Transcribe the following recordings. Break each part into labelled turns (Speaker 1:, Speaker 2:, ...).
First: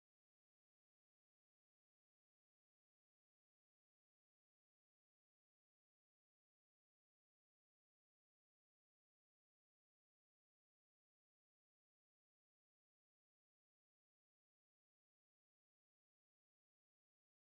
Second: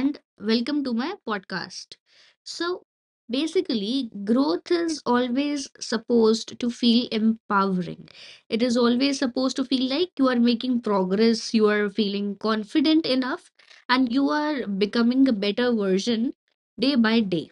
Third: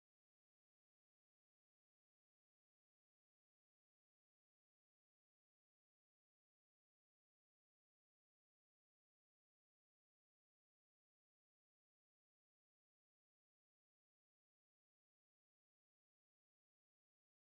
Speaker 1: and welcome to my podcast. So, basically, growth is always supposed to feel empowering. It is always supposed to feel like you are making progress, you are feeling confident enough, and you are becoming a better version day by day.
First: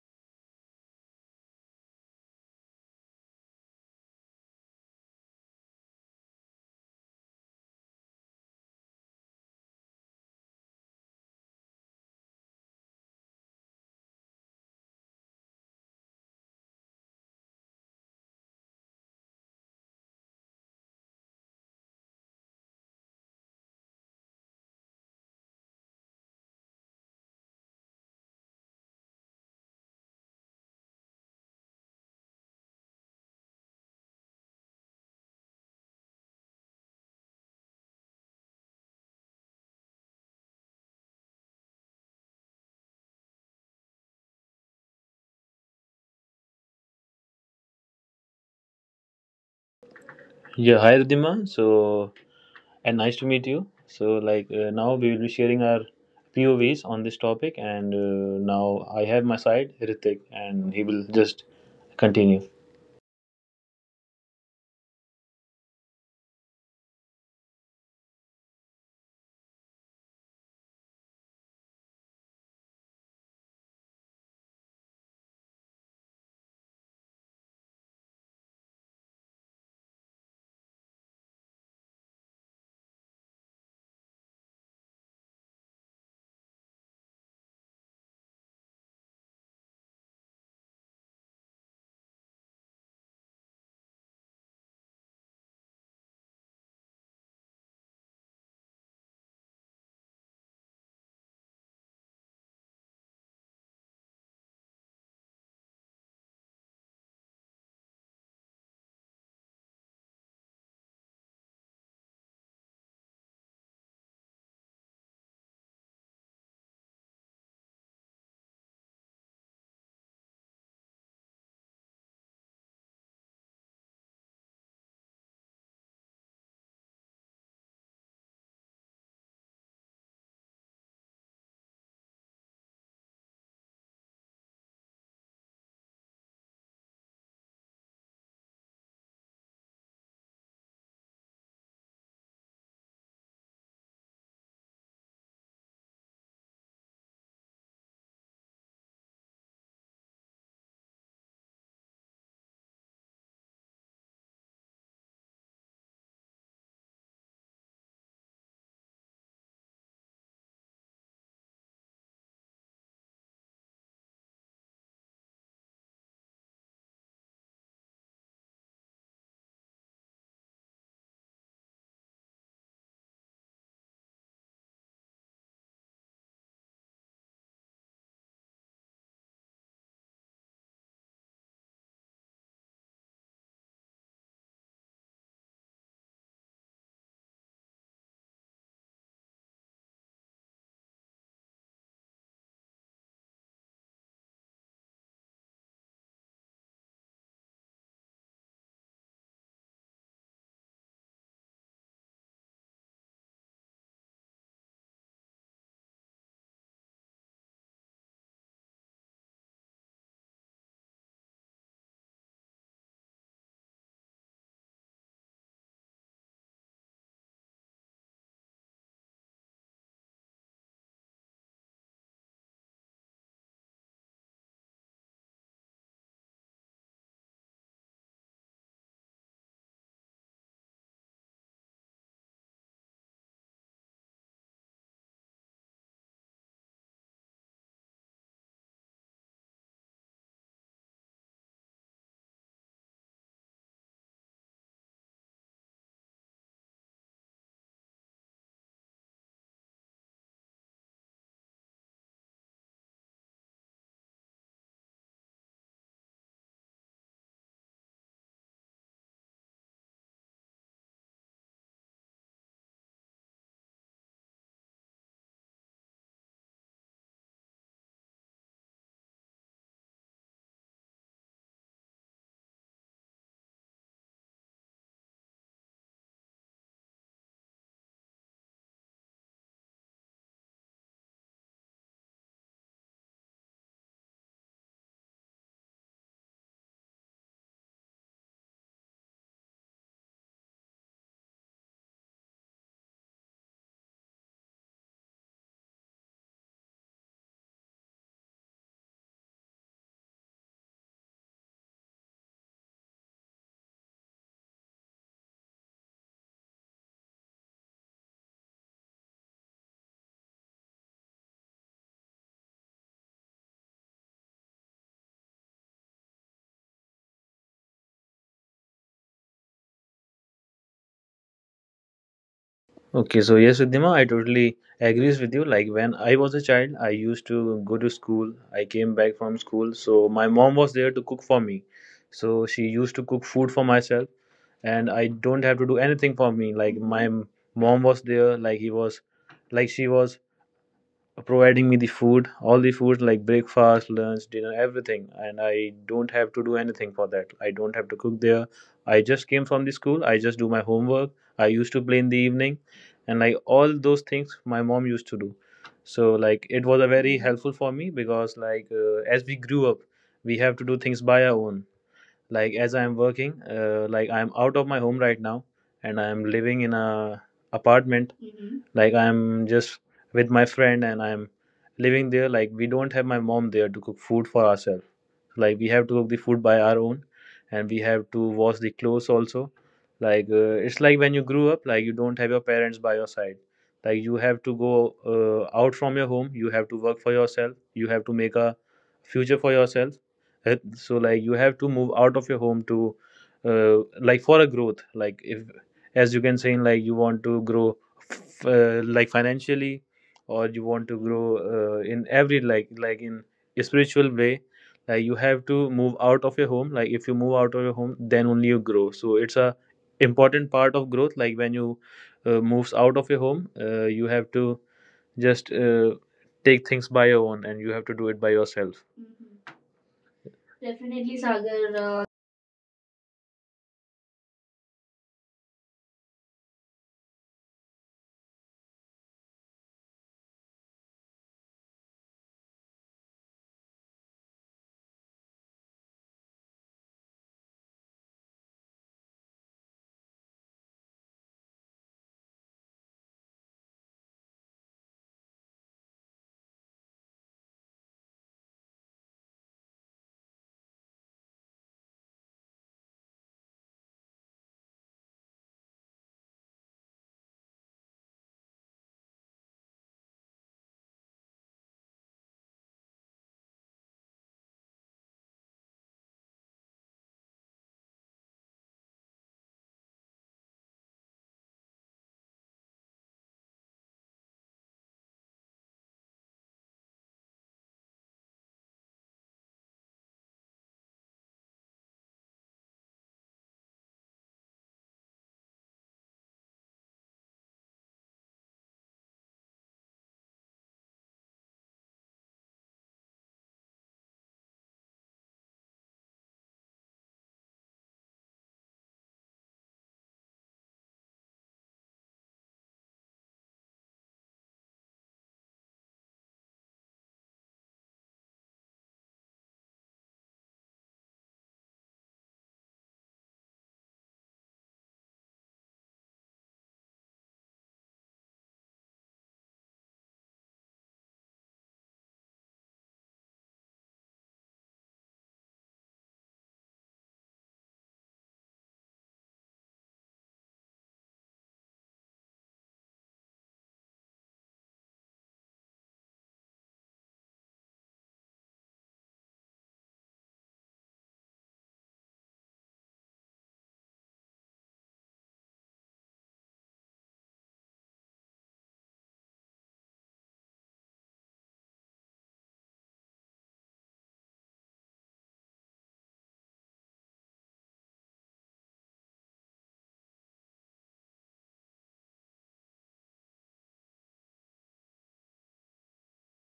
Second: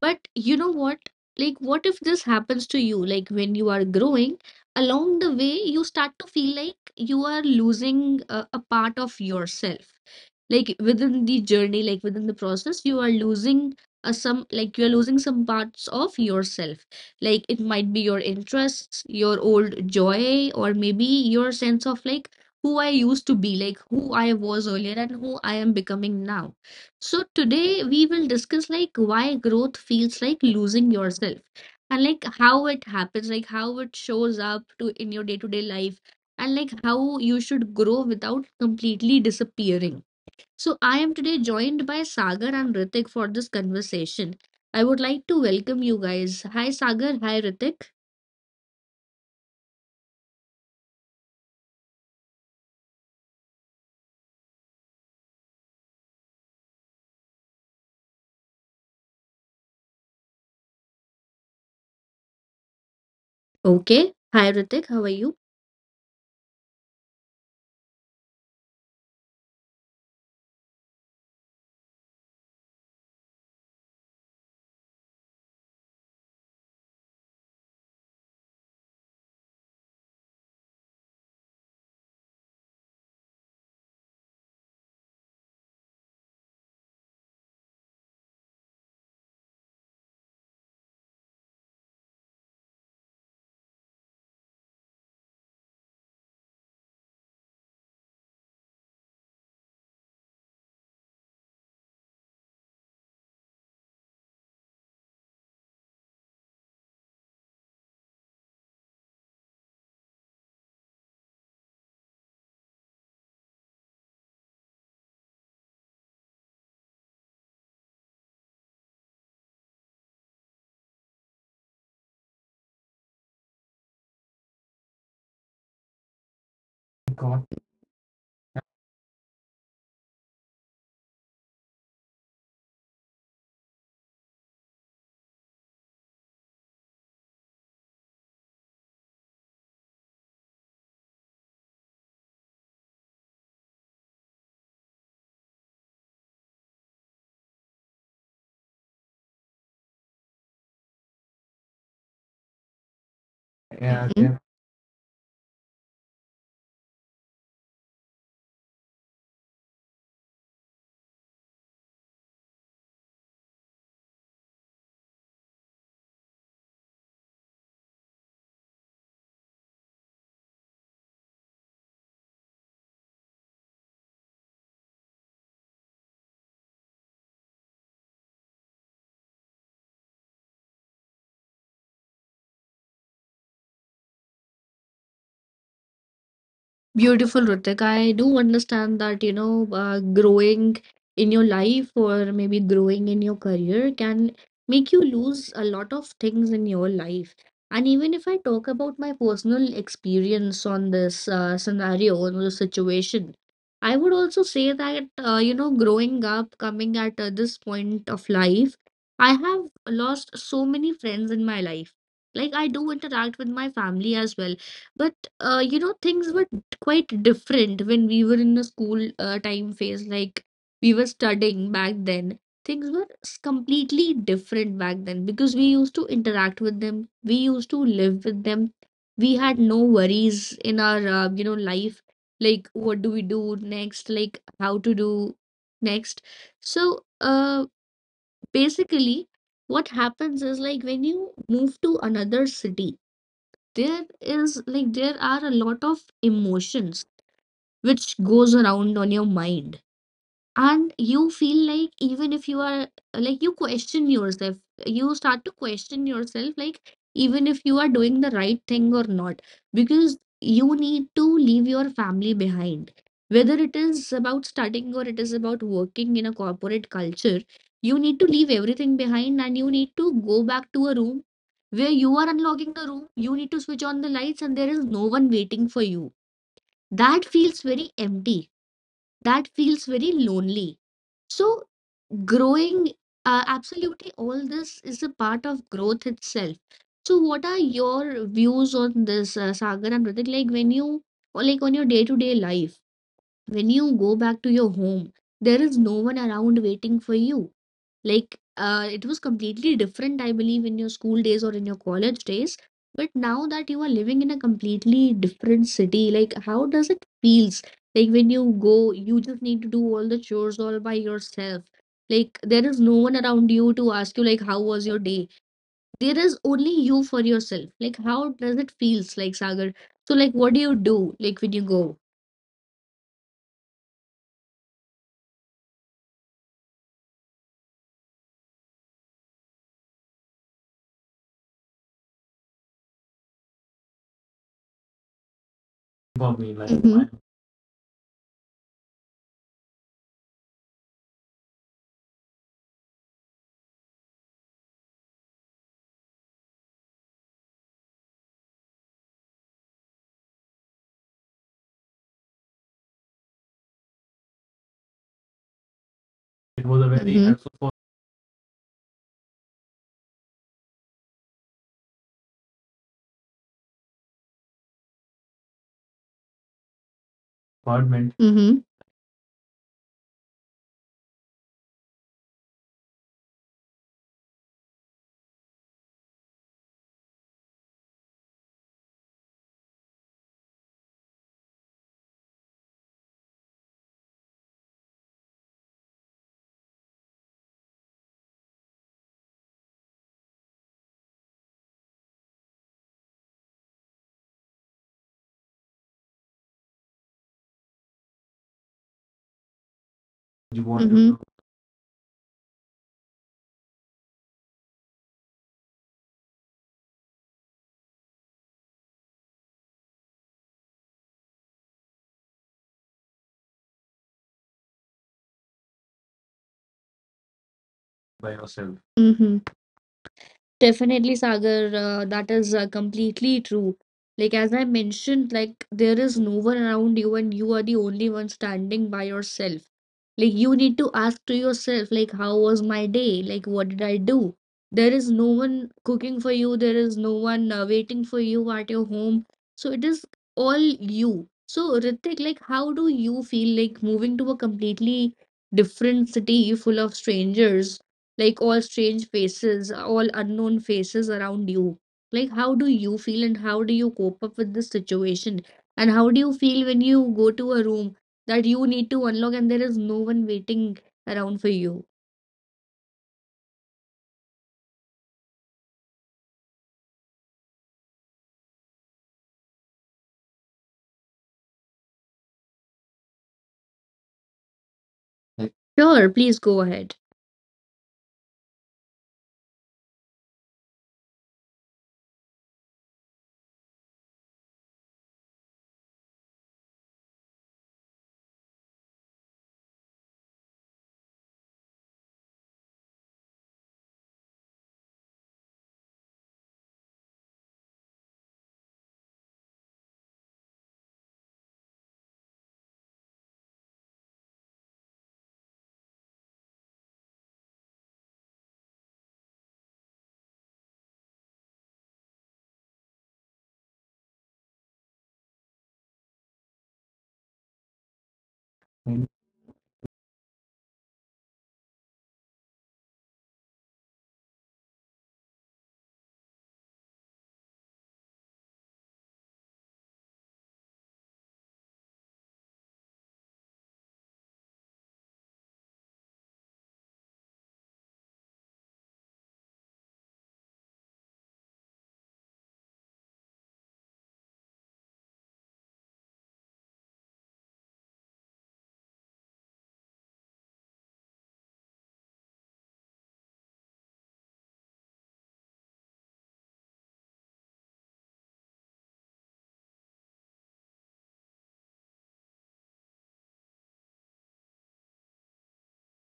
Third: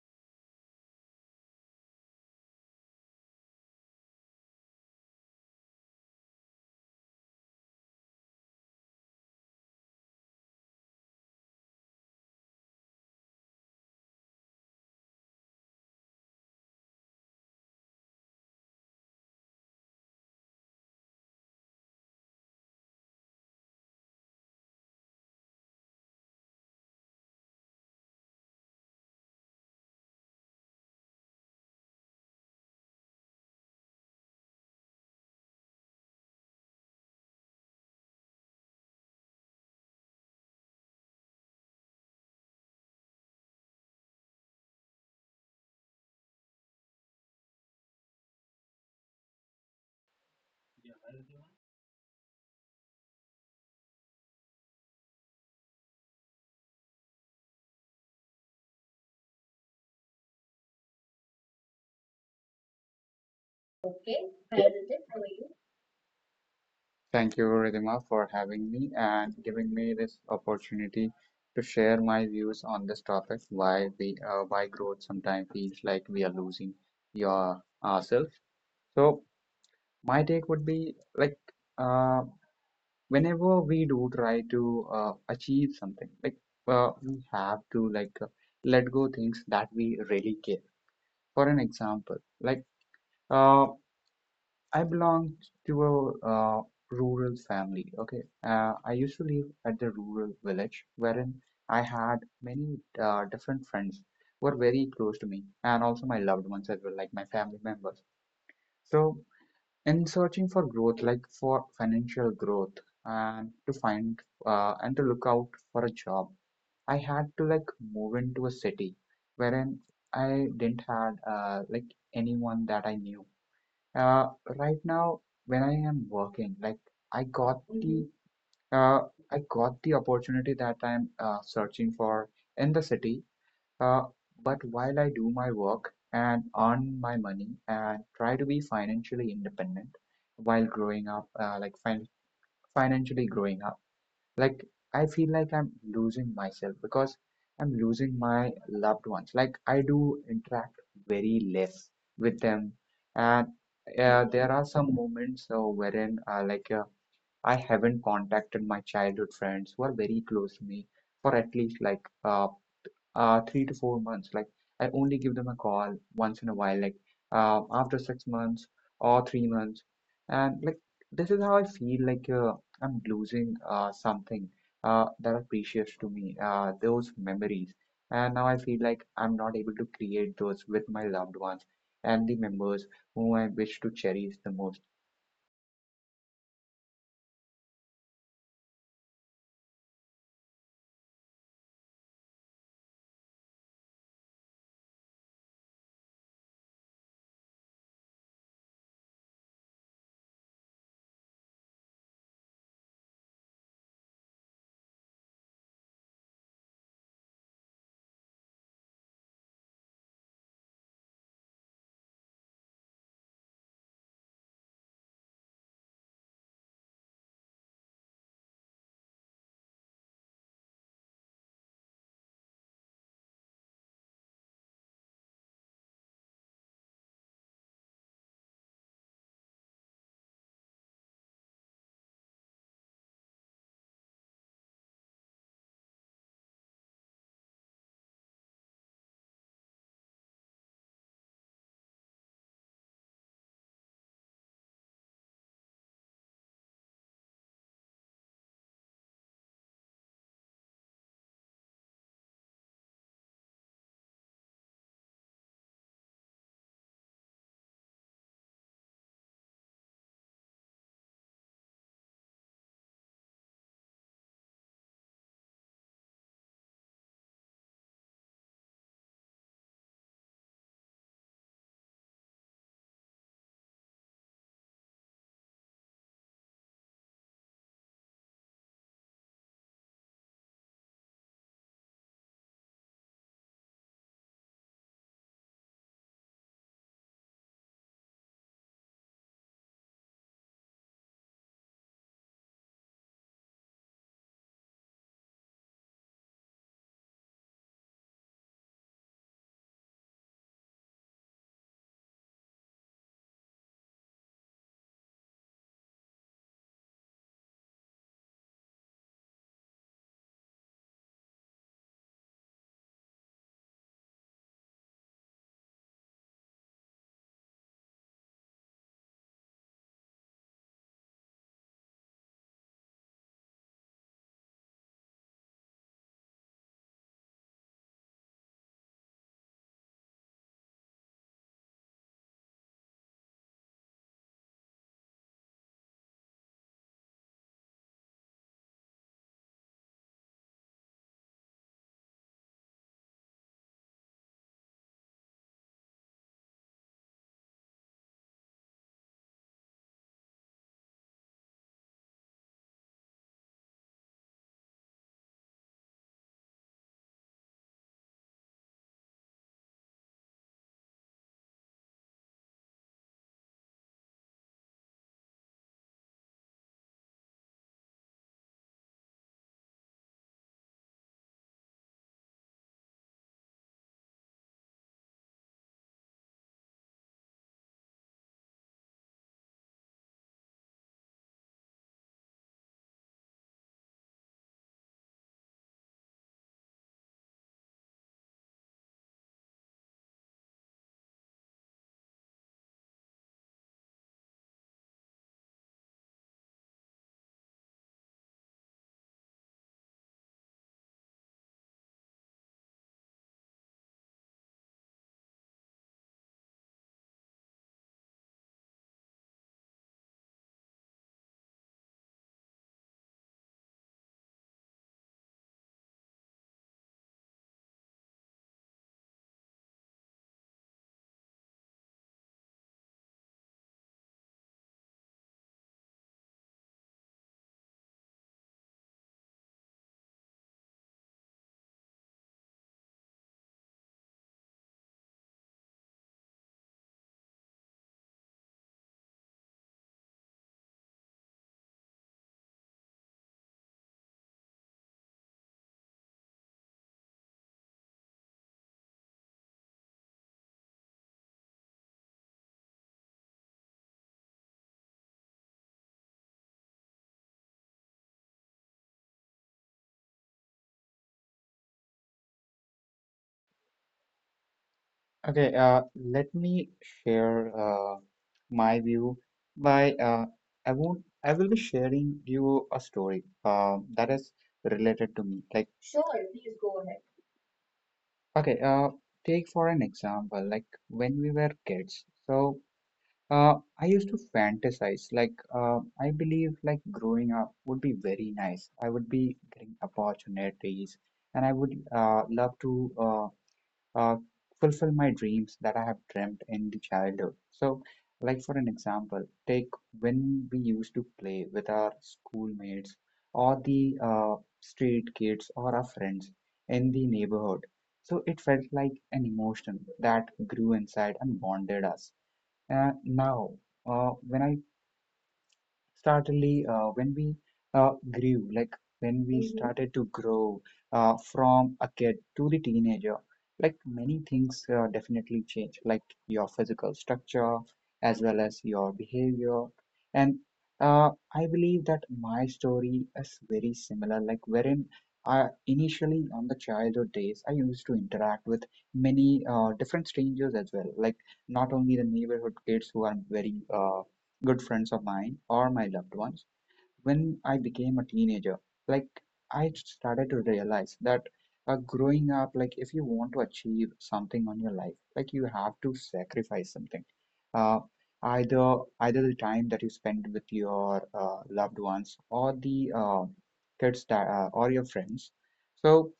Speaker 1: But you know what? Like, what if this happens to you? Like, when you are growing, along the way, you start to feel like you are losing a part of yourself, like within the journey, like within the process, you are losing a some, like you are losing some parts of yourself. Like, it might be your interests, your old joy, or maybe your sense of like who I used to be, like who I was earlier and who I am becoming now. So today we will discuss like why growth feels like losing yourself, and like how it happens, like how it shows up to in your day to day life, and like how you should grow without completely disappearing. So, I am today joined by Sagar and Ritik for this conversation. I would like to welcome you guys. Hi, Sagar. Hi, Ritik.
Speaker 2: Yeah, hi Ridhima. So, and nice to meet you. So, like now we will be sharing our POVs on this topic, and now I have my side Ritik, and he will just continue.
Speaker 1: Okay. Hi, Ritik. How are you?
Speaker 3: Thank you, Ridhima, for having me and giving me this opportunity to share my views on this topic, why we why growth sometimes feels like we are losing your ourselves. So my take would be like uh, whenever we do try to achieve something, like we have to let go things that we really care. For an example, like uh, I belong to a rural family. Okay, I used to live at the rural village wherein I had many different friends who were very close to me, and also my loved ones as well, like my family members. So, in searching for growth, like for financial growth, and to find and to look out for a job, I had to like move into a city wherein I didn't had like anyone that I knew, uh, right now, when I am working, like
Speaker 1: God.
Speaker 3: I got the opportunity that I'm searching for in the city. Uh, but while I do my work and earn my money and try to be financially independent while growing up, financially growing up, like I feel like I'm losing myself because I'm losing my loved ones. Like I do interact very less with them. And
Speaker 1: Yeah. Mhm.
Speaker 3: there are some moments wherein I haven't contacted my childhood friends who are very close to me for at least like 3 to 4 months. Like I only give them a call once in a while, like after 6 months or 3 months. And like this is how I feel like I'm losing something that are precious to me, those memories. And now I feel like I'm not able to create those with my loved ones and the members whom I wish to cherish the most.
Speaker 1: Beautiful, Ritik. I do understand that, you know, growing in your life or maybe growing in your career can make you lose a lot of things in your life. And even if I talk about my personal experience on this scenario, on this situation, I would also say that, you know, growing up, coming at this point of life, I have lost so many friends in my life. Like, I do interact with my family as well. But you know, things were quite different when we were in the school time phase. Like, we were studying back then. Things were completely different back then because we used to interact with them, we used to live with them. We had no worries in our you know, life, like what do we do next, like how to do next. So, basically, what happens is like when you move to another city, there is like there are a lot of emotions which goes around on your mind, and you feel like even if you are, like you question yourself, you start to question yourself like even if you are doing the right thing or not, because you need to leave your family behind, whether it is about studying or it is about working in a corporate culture. You need to leave everything behind and you need to go back to a room where you are unlocking the room, you need to switch on the lights and there is no one waiting for you. That feels very empty, that feels very lonely. So growing, absolutely all this is a part of growth itself. So what are your views on this, Sagar and Ritik? Like, when you, or like on your day-to-day life, when you go back to your home, there is no one around waiting for you. Like, it was completely different, I believe, in your school days or in your college days. But now that you are living in a completely different city, like how does it feels like when you go, you just need to do all the chores all by yourself. Like, there is no one around you to ask you like how was your day. There is only you for yourself. Like, how does it feels like, Sagar? So like what do you do, like when you go
Speaker 2: Okay, so yes, Ridhima, I totally agrees with you. Like when I was a child, I used to go to school. I came back from school, so my mom was there to cook for me. So she used to cook food for myself, and I don't have to do anything for me.
Speaker 1: for
Speaker 2: Like
Speaker 1: me. Like,
Speaker 2: my m-
Speaker 1: mm-hmm.
Speaker 2: mom was there, like she was providing me the food, all the food like breakfast, lunch, dinner, everything. And I don't have to do anything for that. I don't have to cook there. I just came from the school. I just do my homework. I used to play in the evening, and like all those things, my mom used to do. So like it was a
Speaker 1: It was a
Speaker 2: very
Speaker 1: very, mm-hmm,
Speaker 2: helpful for me,
Speaker 1: helpful
Speaker 2: because like as we grew up, we have to do things by our own. Like as I am working, like I am out of my home right now, and I am living in a apartment,
Speaker 1: apartment. Hmm.
Speaker 2: like I am just with my friend, and I am living there. Like we don't have my mom there to cook food for ourselves. Like we have to cook the food by our own, and we have to wash the clothes also. Like it's like when you grew up, like you don't have your parents by your side. Like you have to go, out from your home. You have to work for yourself. You have to make a future for yourself. Uh, so like you have to move out of your home to, uh, like for a growth. Like if as you can say, like you want to grow like financially, or you
Speaker 1: You
Speaker 2: want to
Speaker 1: want to,
Speaker 2: grow
Speaker 1: hmm, do
Speaker 2: in every, like in a spiritual way. Like you have to move out of your home. Like if you move out of your home, then only you grow. So it's a important part of growth. Like when you moves out of your home, you have to just take things by your own, and you have to do it by
Speaker 1: by
Speaker 2: yourself.
Speaker 1: yourself. Mhm.
Speaker 2: Definitely,
Speaker 1: Definitely,
Speaker 2: Sagar.
Speaker 1: Sagar, that is completely true. Like as I mentioned, like there is no one around you and you are the only one standing by yourself. Like you need to ask to yourself, like, how was my day? Like, what did I do? There is no one cooking for you. There is no one waiting for you at your home. So it is all you. So Ritik, like, how do you feel like moving to a completely different city full of strangers, like all strange faces, all unknown faces around you? Like, how do you feel and how do you cope up with this situation? And how do you feel when you go to a room that you need to unlock and there is no one waiting around for you.
Speaker 3: Okay, let me share my view by I won't I will be sharing you a story that is related to
Speaker 1: Like,
Speaker 3: me. Like
Speaker 1: sure, please go ahead.
Speaker 3: okay, take for an example, like when we were kids. So uh, I used to fantasize. Like I believe like growing up would be very nice. I would be getting opportunities, and I would love to. uh, fulfill my dreams that I have dreamt in the childhood. So, like for an example, take when we used to play with our schoolmates or the street kids or our friends in the neighborhood. So it felt like an emotion that grew inside and bonded us. Now, when I Certainly, when we grew, like
Speaker 1: And
Speaker 3: when we started to grow from a kid to the teenager, like many things definitely change, like your physical structure as well as your behavior. And uh, I believe that my story is very similar, like wherein I initially on the childhood days, I used to interact with many different strangers as well, like not only the neighborhood kids who are very good friends of mine or my loved ones when I became a teenager. Like, I started to realize that growing up, like, if you want to achieve something on your life, like, you have to sacrifice something. Uh, either the time that you spend with your loved ones or the kids, that, or your friends. So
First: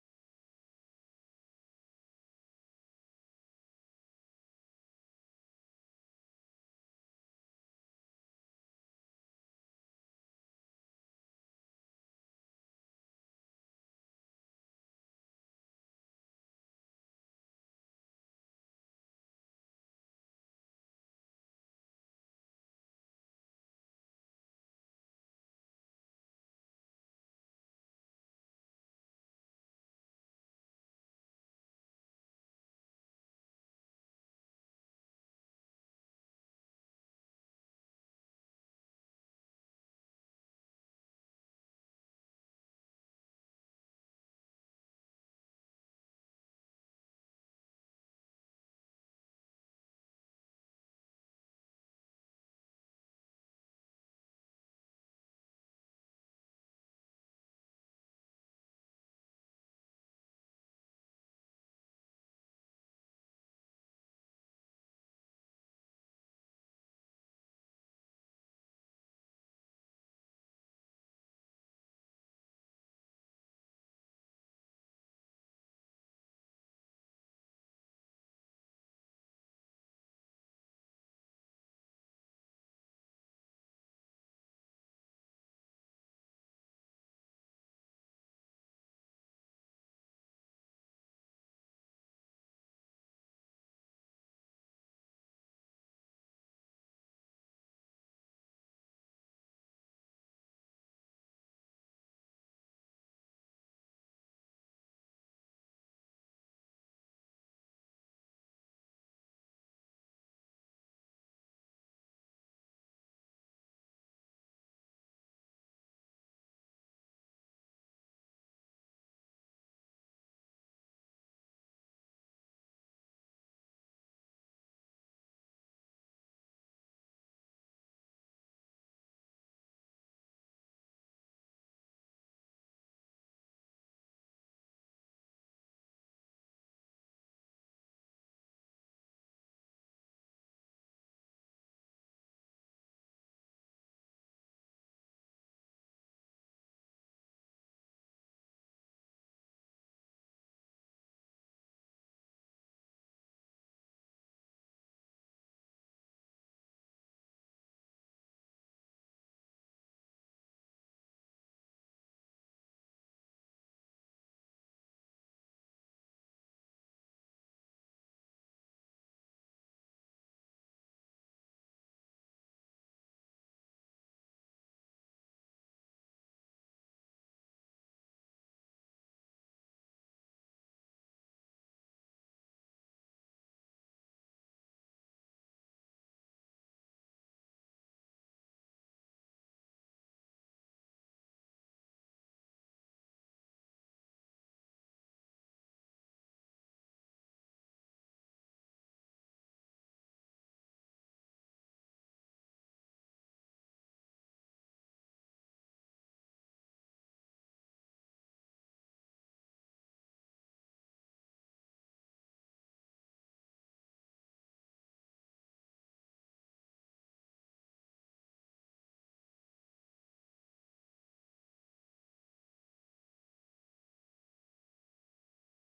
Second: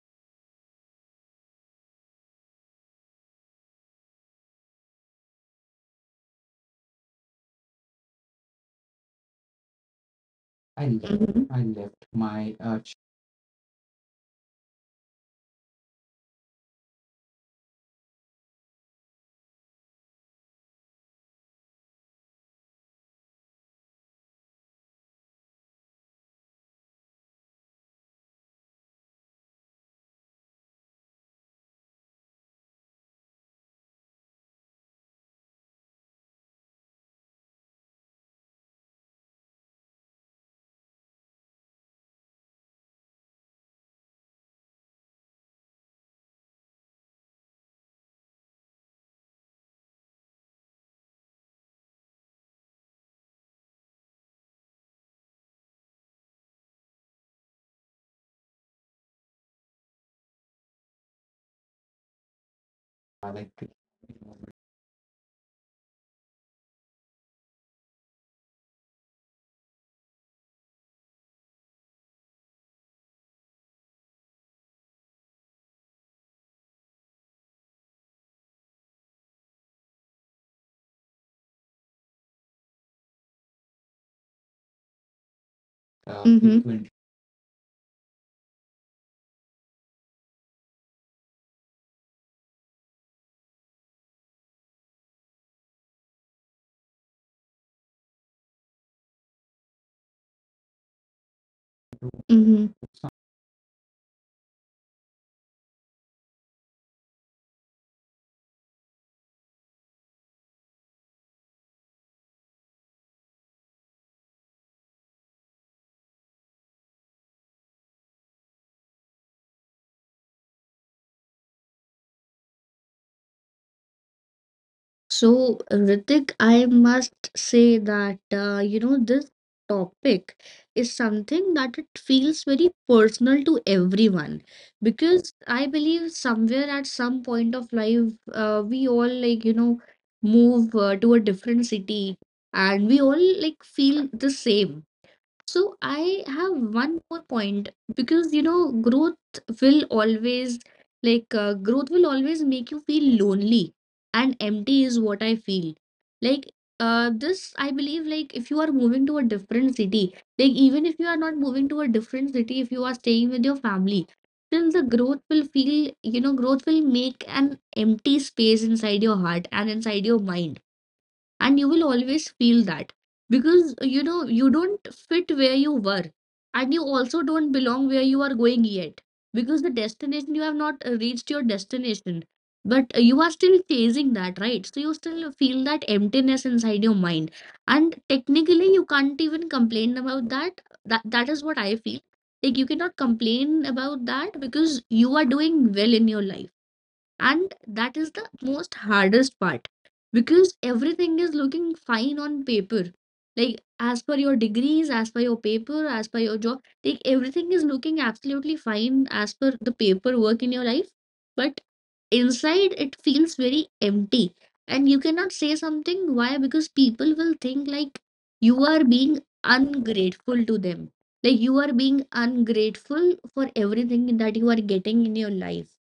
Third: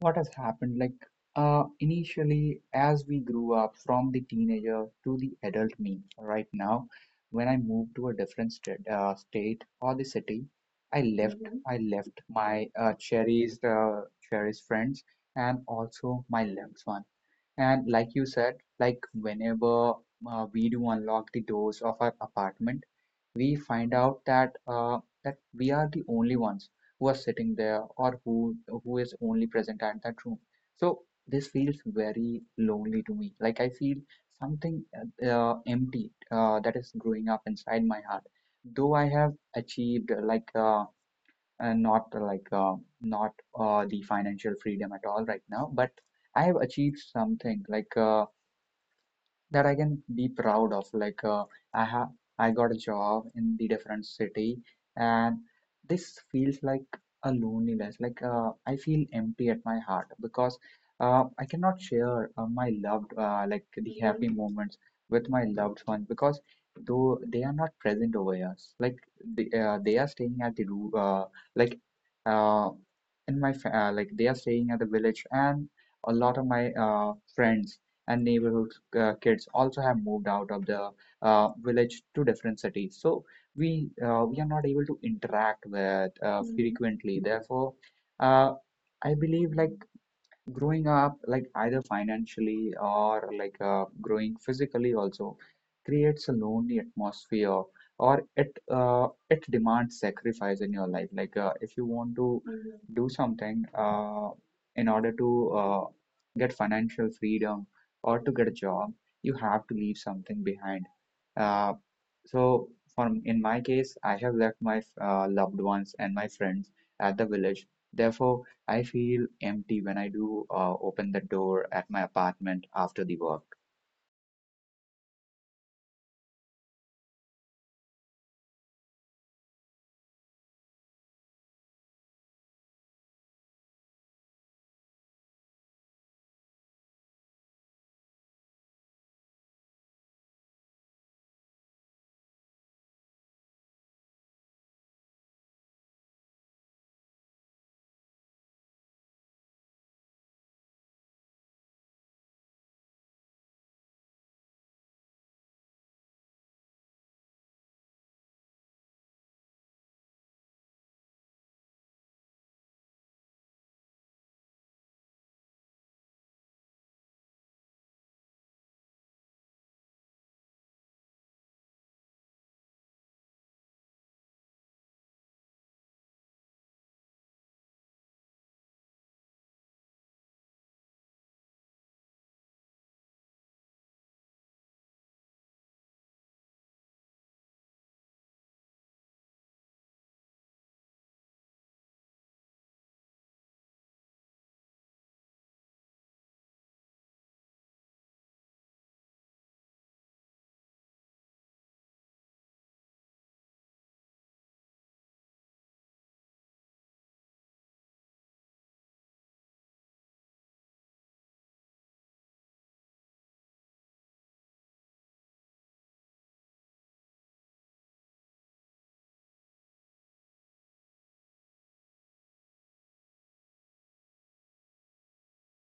Speaker 3: what has happened, like initially as we grew up from the teenager to the adult me right now when I moved to a different state or the city,
Speaker 1: I
Speaker 3: i
Speaker 1: left,
Speaker 3: left
Speaker 1: hmm, I
Speaker 3: I
Speaker 1: left
Speaker 3: left
Speaker 1: my
Speaker 3: my cherished friends and also my loved one. And like you said, like whenever we do unlock the doors of our apartment, we find out that that we are the only ones who are sitting there, or who is only present at that room. So this feels very lonely to me. Like I feel something empty, that is growing up inside my heart. Though I have achieved uh, not uh, like uh, not the financial freedom at all right now, but I have achieved something like that I can be proud of. Like uh, I have, I got a job in the different city, and this feels like a loneliness. Like I feel empty at my heart because I cannot share
Speaker 1: like,
Speaker 3: like the happy moments with my loved ones, because though they are not present over here. Like they are staying at the roo- like uh, in my fa- like they are staying at the village, and a lot of my friends and neighborhood kids also have moved out of the village to different cities. So we are not able to interact with
Speaker 1: mm-hmm, frequent.
Speaker 3: frequently. Therefore, uh, I believe like growing up, like either financially or growing physically also creates a lonely atmosphere, or it uh, it demands sacrifice in your life. Like if you want to
Speaker 1: Mm-hmm.
Speaker 3: do something in order to get financial freedom or to get a job, you have to leave something behind. Uh, so, for in my case, I have left my loved ones and my friends at the village. Therefore, I feel empty when I do open the door at my apartment after the work.
Speaker 1: So, Ritik, I must say that, you know, this topic is something that it feels very personal to everyone, because I believe somewhere at some point of life, we all, like, you know, move to a different city and we all like feel the same. So I have one more point, because, you know, growth will always, like, growth will always make you feel lonely and empty is what I feel. Like, this I believe, like if you are moving to a different city, like even if you are not moving to a different city, if you are staying with your family, still the growth will feel, you know, growth will make an empty space inside your heart and inside your mind, and you will always feel that because, you know, you don't fit where you were and you also don't belong where you are going yet, because the destination you have not reached your destination, but you are still chasing that, right? So you still feel that emptiness inside your mind, and technically you can't even complain about that. That is what I feel. Like, you cannot complain about that because you are doing well in your life, and that is the most hardest part, because everything is looking fine on paper, like as per your degrees, as per your paper, as per your job, like everything is looking absolutely fine as per the paperwork in your life. But inside it feels very empty, and you cannot say something. Why? Because people will think like you are being ungrateful to them, like you are being ungrateful for everything that you are getting in your life.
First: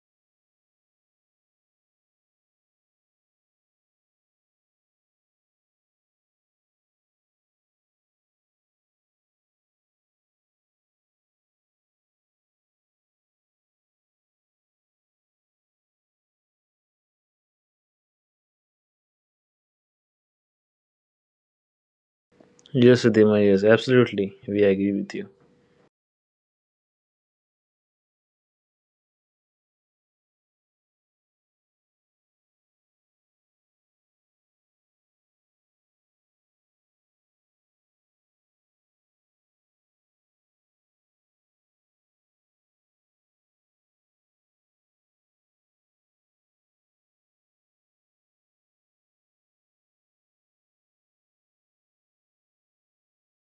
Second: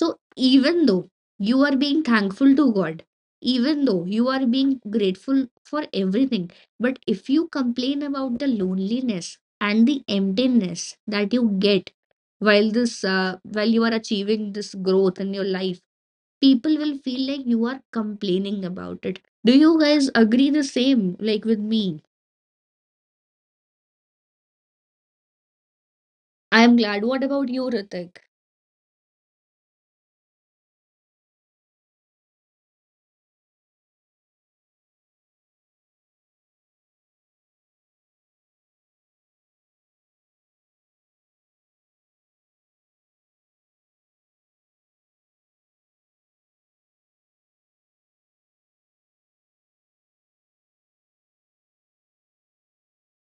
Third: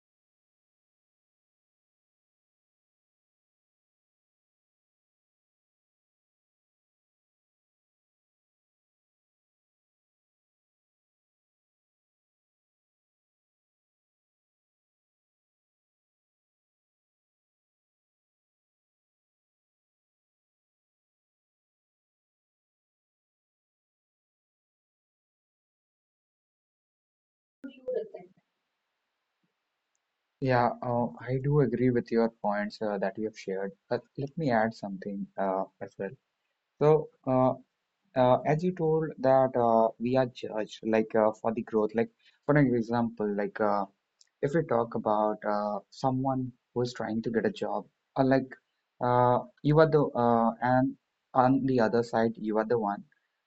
Speaker 1: So, even though you are being thankful to God, even though you are being grateful for everything, but if you complain about the loneliness and the emptiness that you get while this, while you are achieving this growth in your life, people will feel like you are complaining about it. Do you guys agree the same? Like, with me,
Speaker 2: Yes, Siddhima, yes, absolutely, we agree with you.
Speaker 1: I am glad. What about you, Ritik?
Speaker 3: Yeah, I do agree with your points that you have shared, but let me add something as well. So, as you told that we are judged like for the growth, like for an example, like if we talk about someone who is trying to get a job, or like you are the and on the other side you are the one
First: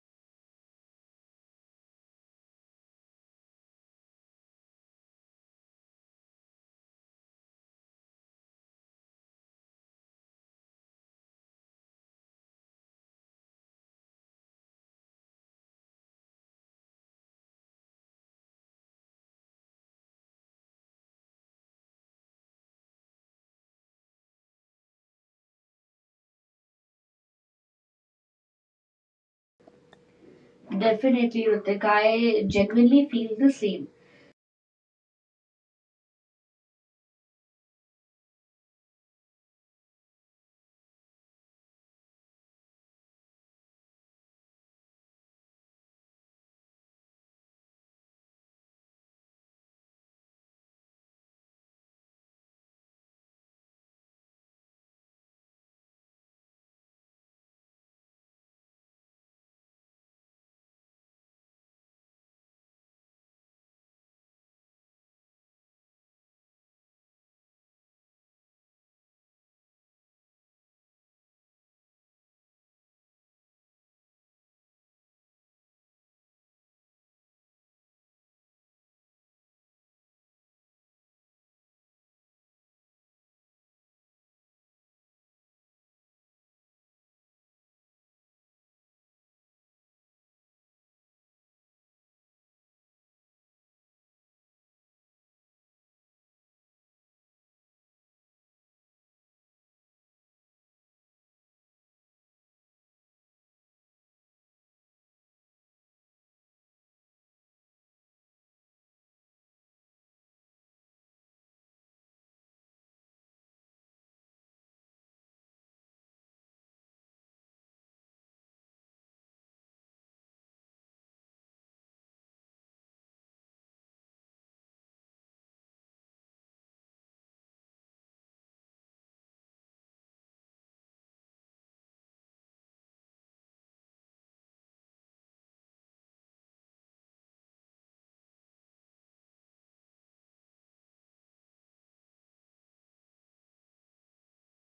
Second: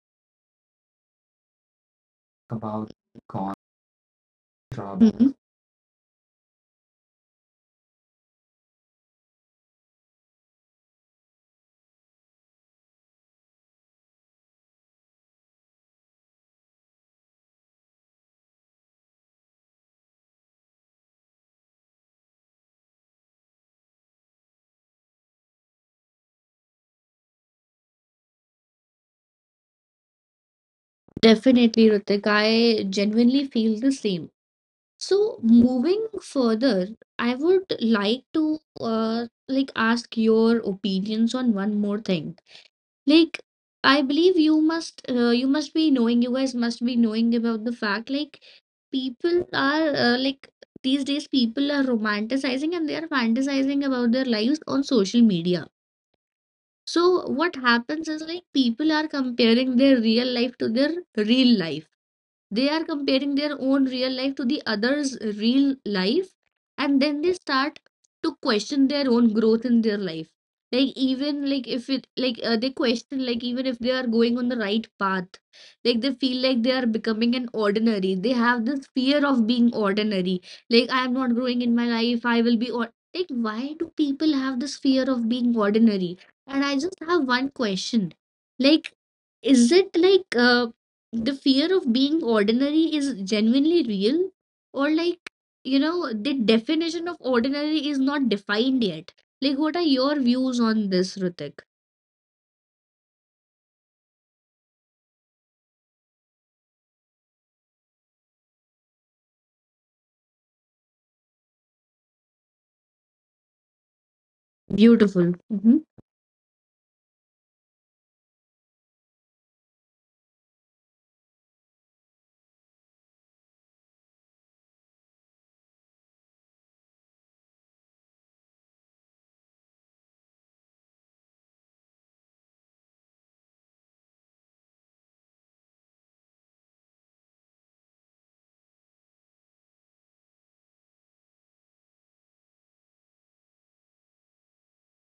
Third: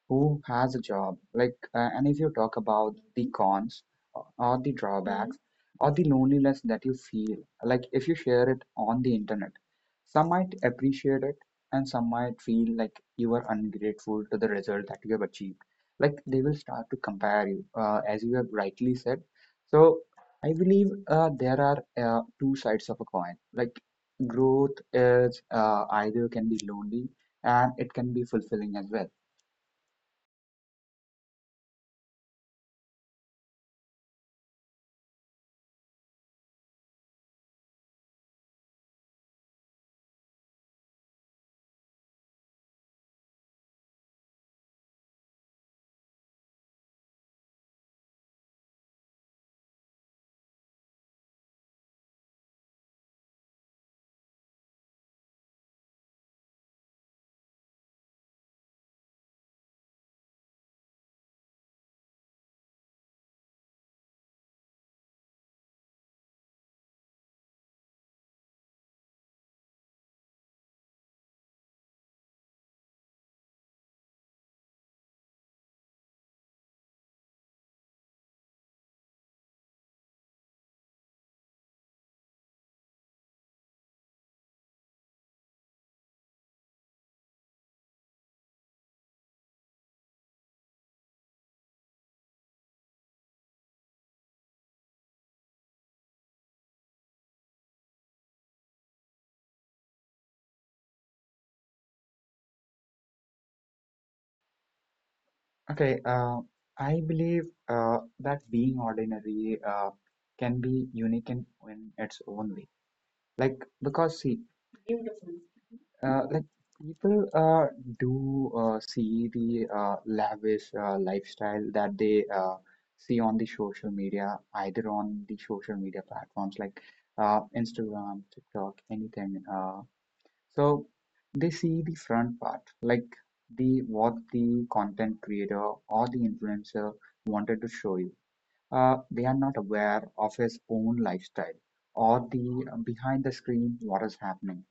Speaker 3: who has a job. Like and if you talk
Speaker 1: About
Speaker 3: about the
Speaker 1: gone
Speaker 3: cons or or the Mm.
Speaker 1: job. Mhm.
Speaker 3: drawbacks or the loneliness that you feel, like if you share it on the internet, some might appreciate it and some might feel like you are ungrateful to the result that you have achieved. Like they will start to compare you, as you have rightly said. So I believe there are two sides of a coin. Like growth is either can be lonely and it can be fulfilling as well.
Speaker 2: Definitely, Ritik.
Speaker 1: Definitely, Ritik.
Speaker 2: I
Speaker 1: I
Speaker 2: genuinely feel the
Speaker 1: genuinely
Speaker 2: same.
Speaker 1: feel the same. So moving further, I would like to like ask your opinions on one more thing. Like, I believe you must, you must be knowing, you guys must be knowing about the fact like people are, like these days people are romanticizing and they are fantasizing about their lives on social media. So what happens is like people are comparing their real life to their real life. They are comparing their own real life to the other's real life, and then they start to question their own growth in their life. Like, even like if it like, they question like even if they are going on the right path, like they feel like they are becoming an ordinary. They have this fear of being ordinary. Like, I am not growing in my life. I will be, or like why do people have this fear of being ordinary? And I just have one question. Like, is it like, the fear of being ordinary is genuinely real? Or like, you know, the definition of ordinary is not defined yet. Like, what are your views on this, Ritik?
Speaker 3: Okay, I believe uh, that being ordinary uh, can be unique in its own way, like because see.
Speaker 1: Beautiful.
Speaker 3: Like people do see the lavish lifestyle that they see on the social media, either on the social media platforms like Instagram, TikTok, anything. So they see the front part, like the what the content creator or the influencer wanted to show you. They are not aware of his own lifestyle or the behind the screen what is happening.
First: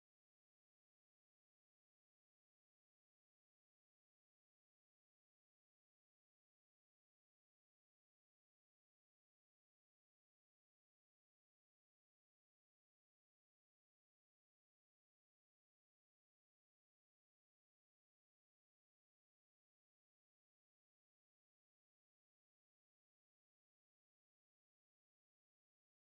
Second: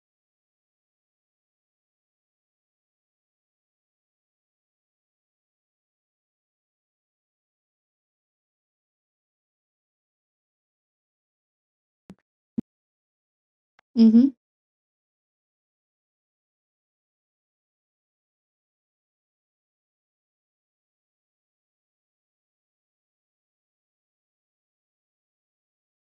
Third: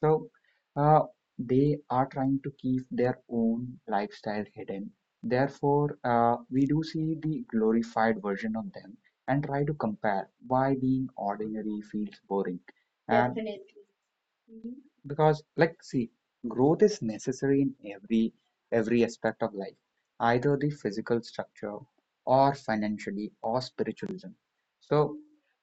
Speaker 3: So uh, they are trying to keep their own lifestyle hidden. Therefore, we do see the glorified version of them and try to compare why being ordinary feels boring. And
Speaker 1: Mm-hmm.
Speaker 3: because like see, growth is necessary in every aspect of life, either the physical structure or financially or spiritualism. So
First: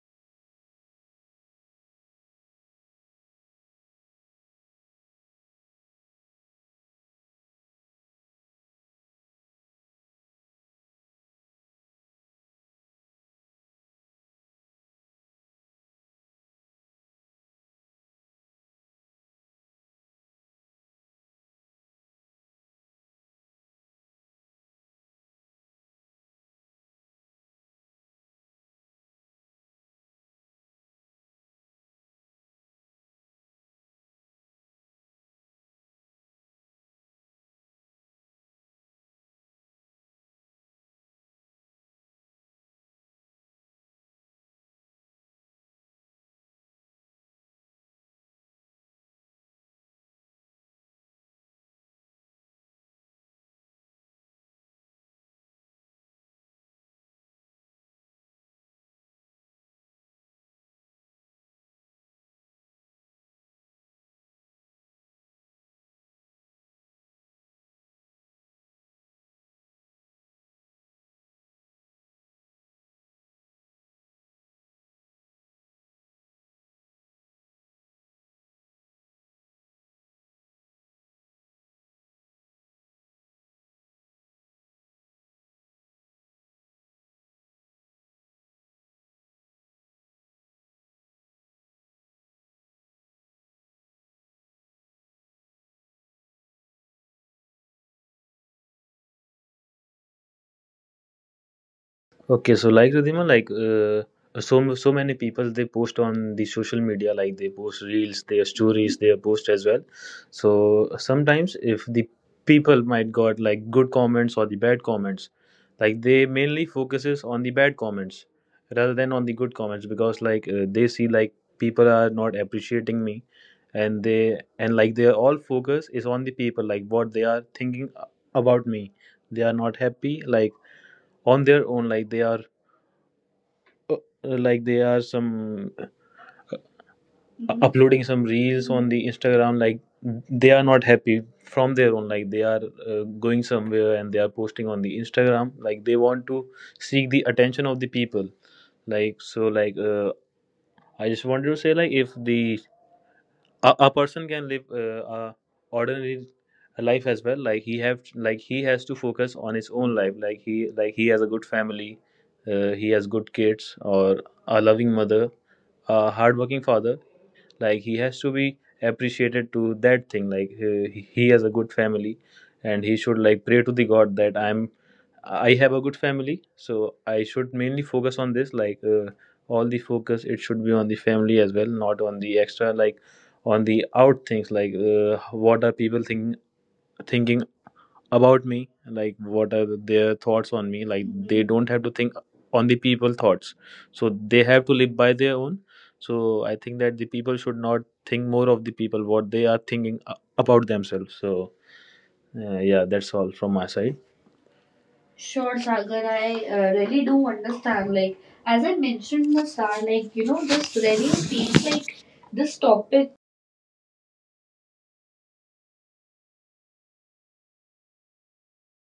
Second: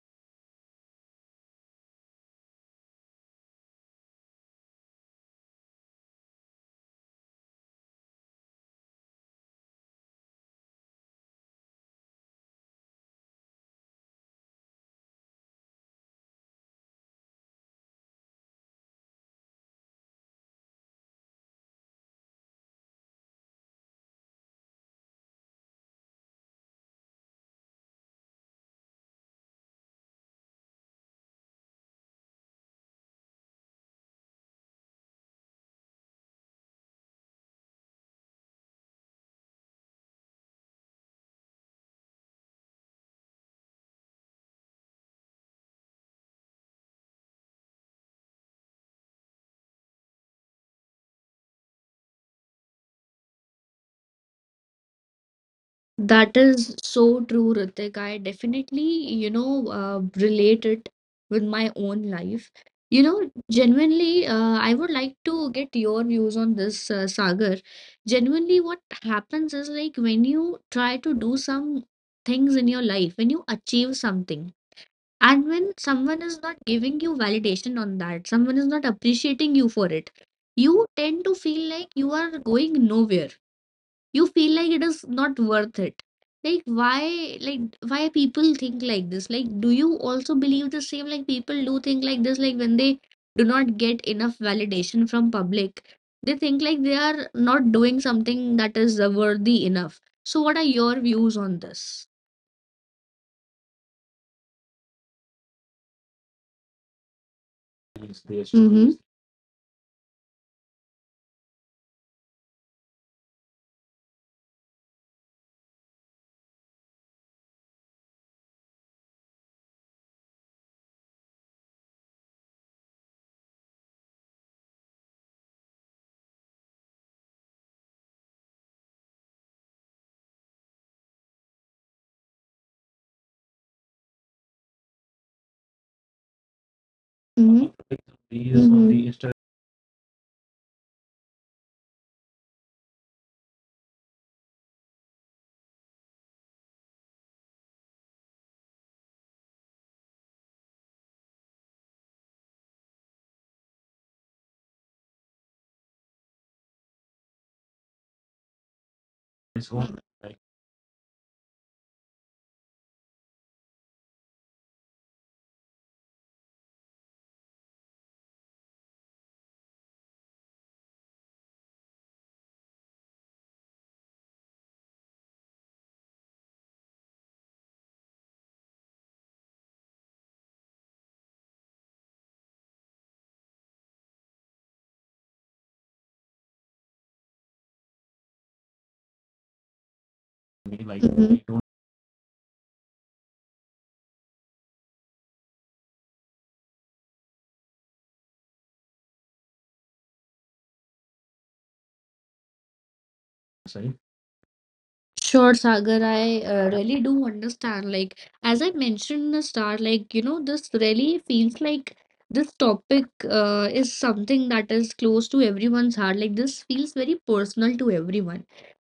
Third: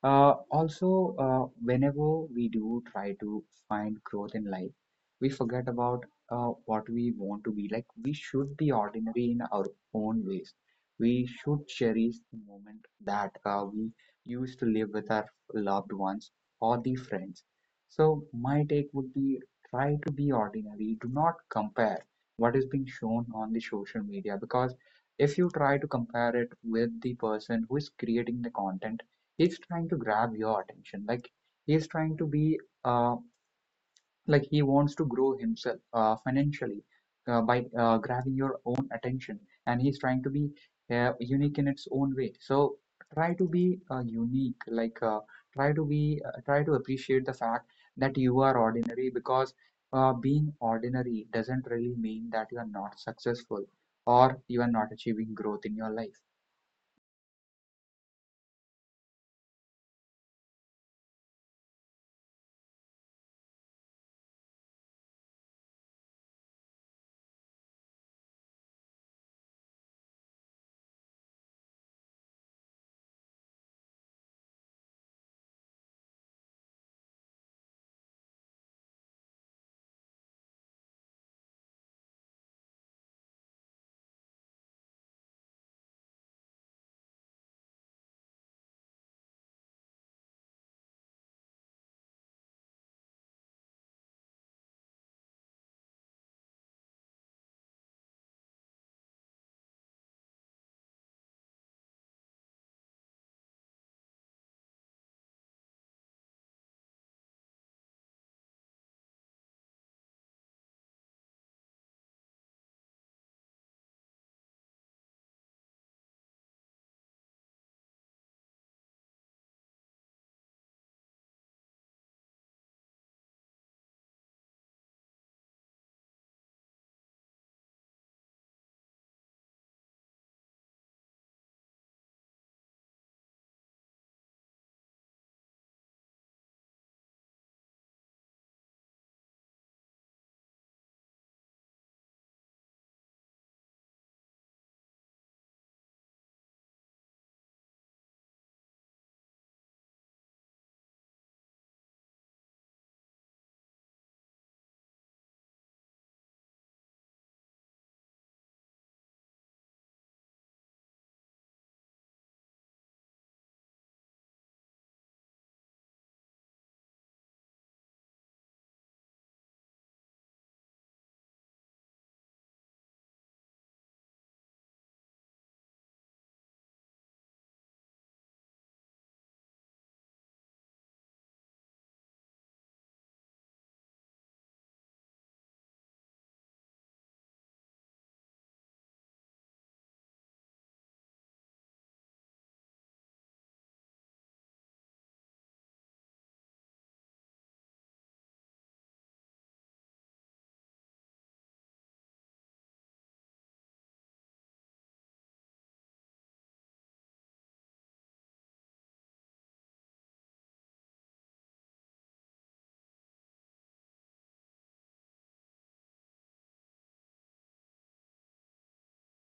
Speaker 3: also, whenever we do try to find growth in life, we forget about what we want to be. Like we should be ordinary in our own ways. We should cherish the moment that we used to live with our loved ones or the friends. So my take would be try to be ordinary. Do not compare what is being shown on the social media, because if you try to compare it with the person who is creating the content, he's trying to grab your attention. Like he's trying to be he wants to grow himself financially by grabbing your own attention, and he's trying to be unique in its own way. So try to be unique. Like try to appreciate the fact that you are ordinary, because being ordinary doesn't really mean that you are not successful or you are not achieving growth in your life.
Speaker 1: That is so true, Ritik. I definitely, you know, relate it with my own life. You know, genuinely, I would like to get your views on this, Sagar. Genuinely, what happens is like when you try to do some things in your life, when you achieve something, and when someone is not giving you validation on that, someone is not appreciating you for it, you tend to feel like you are going nowhere, you feel like it is not worth it. Like, why, like why people think like this? Like, do you also believe the same, like people do think like this, like when they do not get enough validation from public, they think like they are not doing something that is worthy enough. So what are your views on this?
Speaker 2: Okay, so like Ridhima, like so many people, they post on the social media, like they post reels, their
Speaker 1: Mm-hmm.
Speaker 2: stories, their post as well. So sometimes if the people might got like good comments or the bad comments, like they mainly focuses on the bad comments rather than on the good comments, because like they see like people are not appreciating me, and they and like their all focus is on the people, like what they are thinking about me. They are not happy, like on their own. Like they are, uh, like they are some
Speaker 1: Mm-hmm.
Speaker 2: uploading some reels on the Instagram. Like they are not happy from their own. Like they are, going somewhere, and they are posting on the Instagram. Like they want to seek the attention of the people. Like so, like I just wanted to say, like if a person can live a ordinary life as well. Like he have like he has to focus on his own life. Like he has a good family. He has good kids, or a loving mother, a hardworking father. Like he has to be appreciated to that thing. Like he has a good family, and he should like pray to the god that I have a good family. So I should mainly focus on this. Like all the focus, it should be on the family as well, not on the extra, like on the out things. Like what are people thinking about me? Like what are their thoughts on me? Like they
Speaker 1: Mm-hmm.
Speaker 2: don't have to think on the people thoughts. So they have to live by their own. So I think that the people should not think more of the people what they are thinking about themselves. So, yeah, that's all from my side. Sure,
Speaker 1: Sure,
Speaker 2: Sagar,
Speaker 1: Sagar,
Speaker 2: I
Speaker 1: I really
Speaker 2: really
Speaker 1: do
Speaker 2: do understand.
Speaker 1: understand.
Speaker 2: Like,
Speaker 1: Like, as
Speaker 2: as
Speaker 1: I
Speaker 2: I
Speaker 1: mentioned
Speaker 2: mentioned in
Speaker 1: in the
Speaker 2: the start,
Speaker 1: start,
Speaker 2: like,
Speaker 1: like, you
Speaker 2: you
Speaker 1: know,
Speaker 2: know,
Speaker 1: this
Speaker 2: this really
Speaker 1: really feels
Speaker 2: feels
Speaker 1: like
Speaker 2: like
Speaker 1: this
Speaker 2: this
Speaker 1: topic
Speaker 2: topic.
Speaker 1: is something that is close to everyone's heart. Like, this feels very personal to everyone.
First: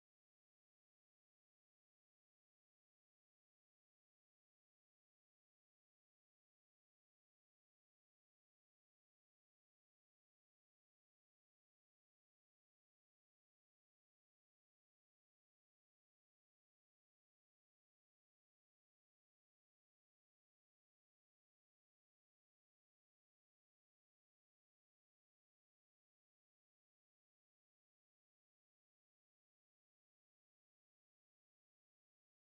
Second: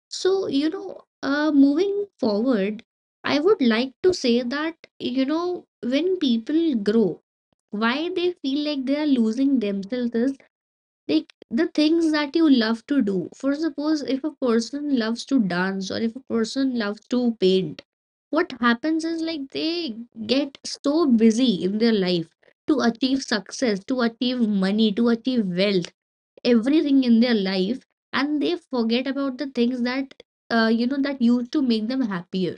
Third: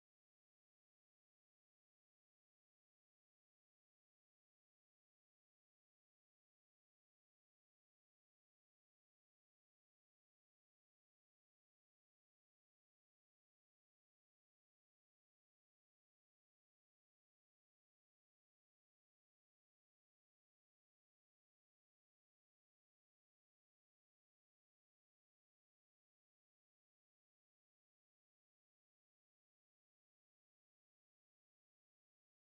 Speaker 1: So moving forward, I would like to say that, you know, when people grow, why they feel like they are losing themselves is like the things that you love to do for suppose if a person loves to dance or if a person loves to paint what happens is like they get so busy in their life to achieve success to achieve money to achieve wealth everything in their life and they forget about the things that that used to make them happier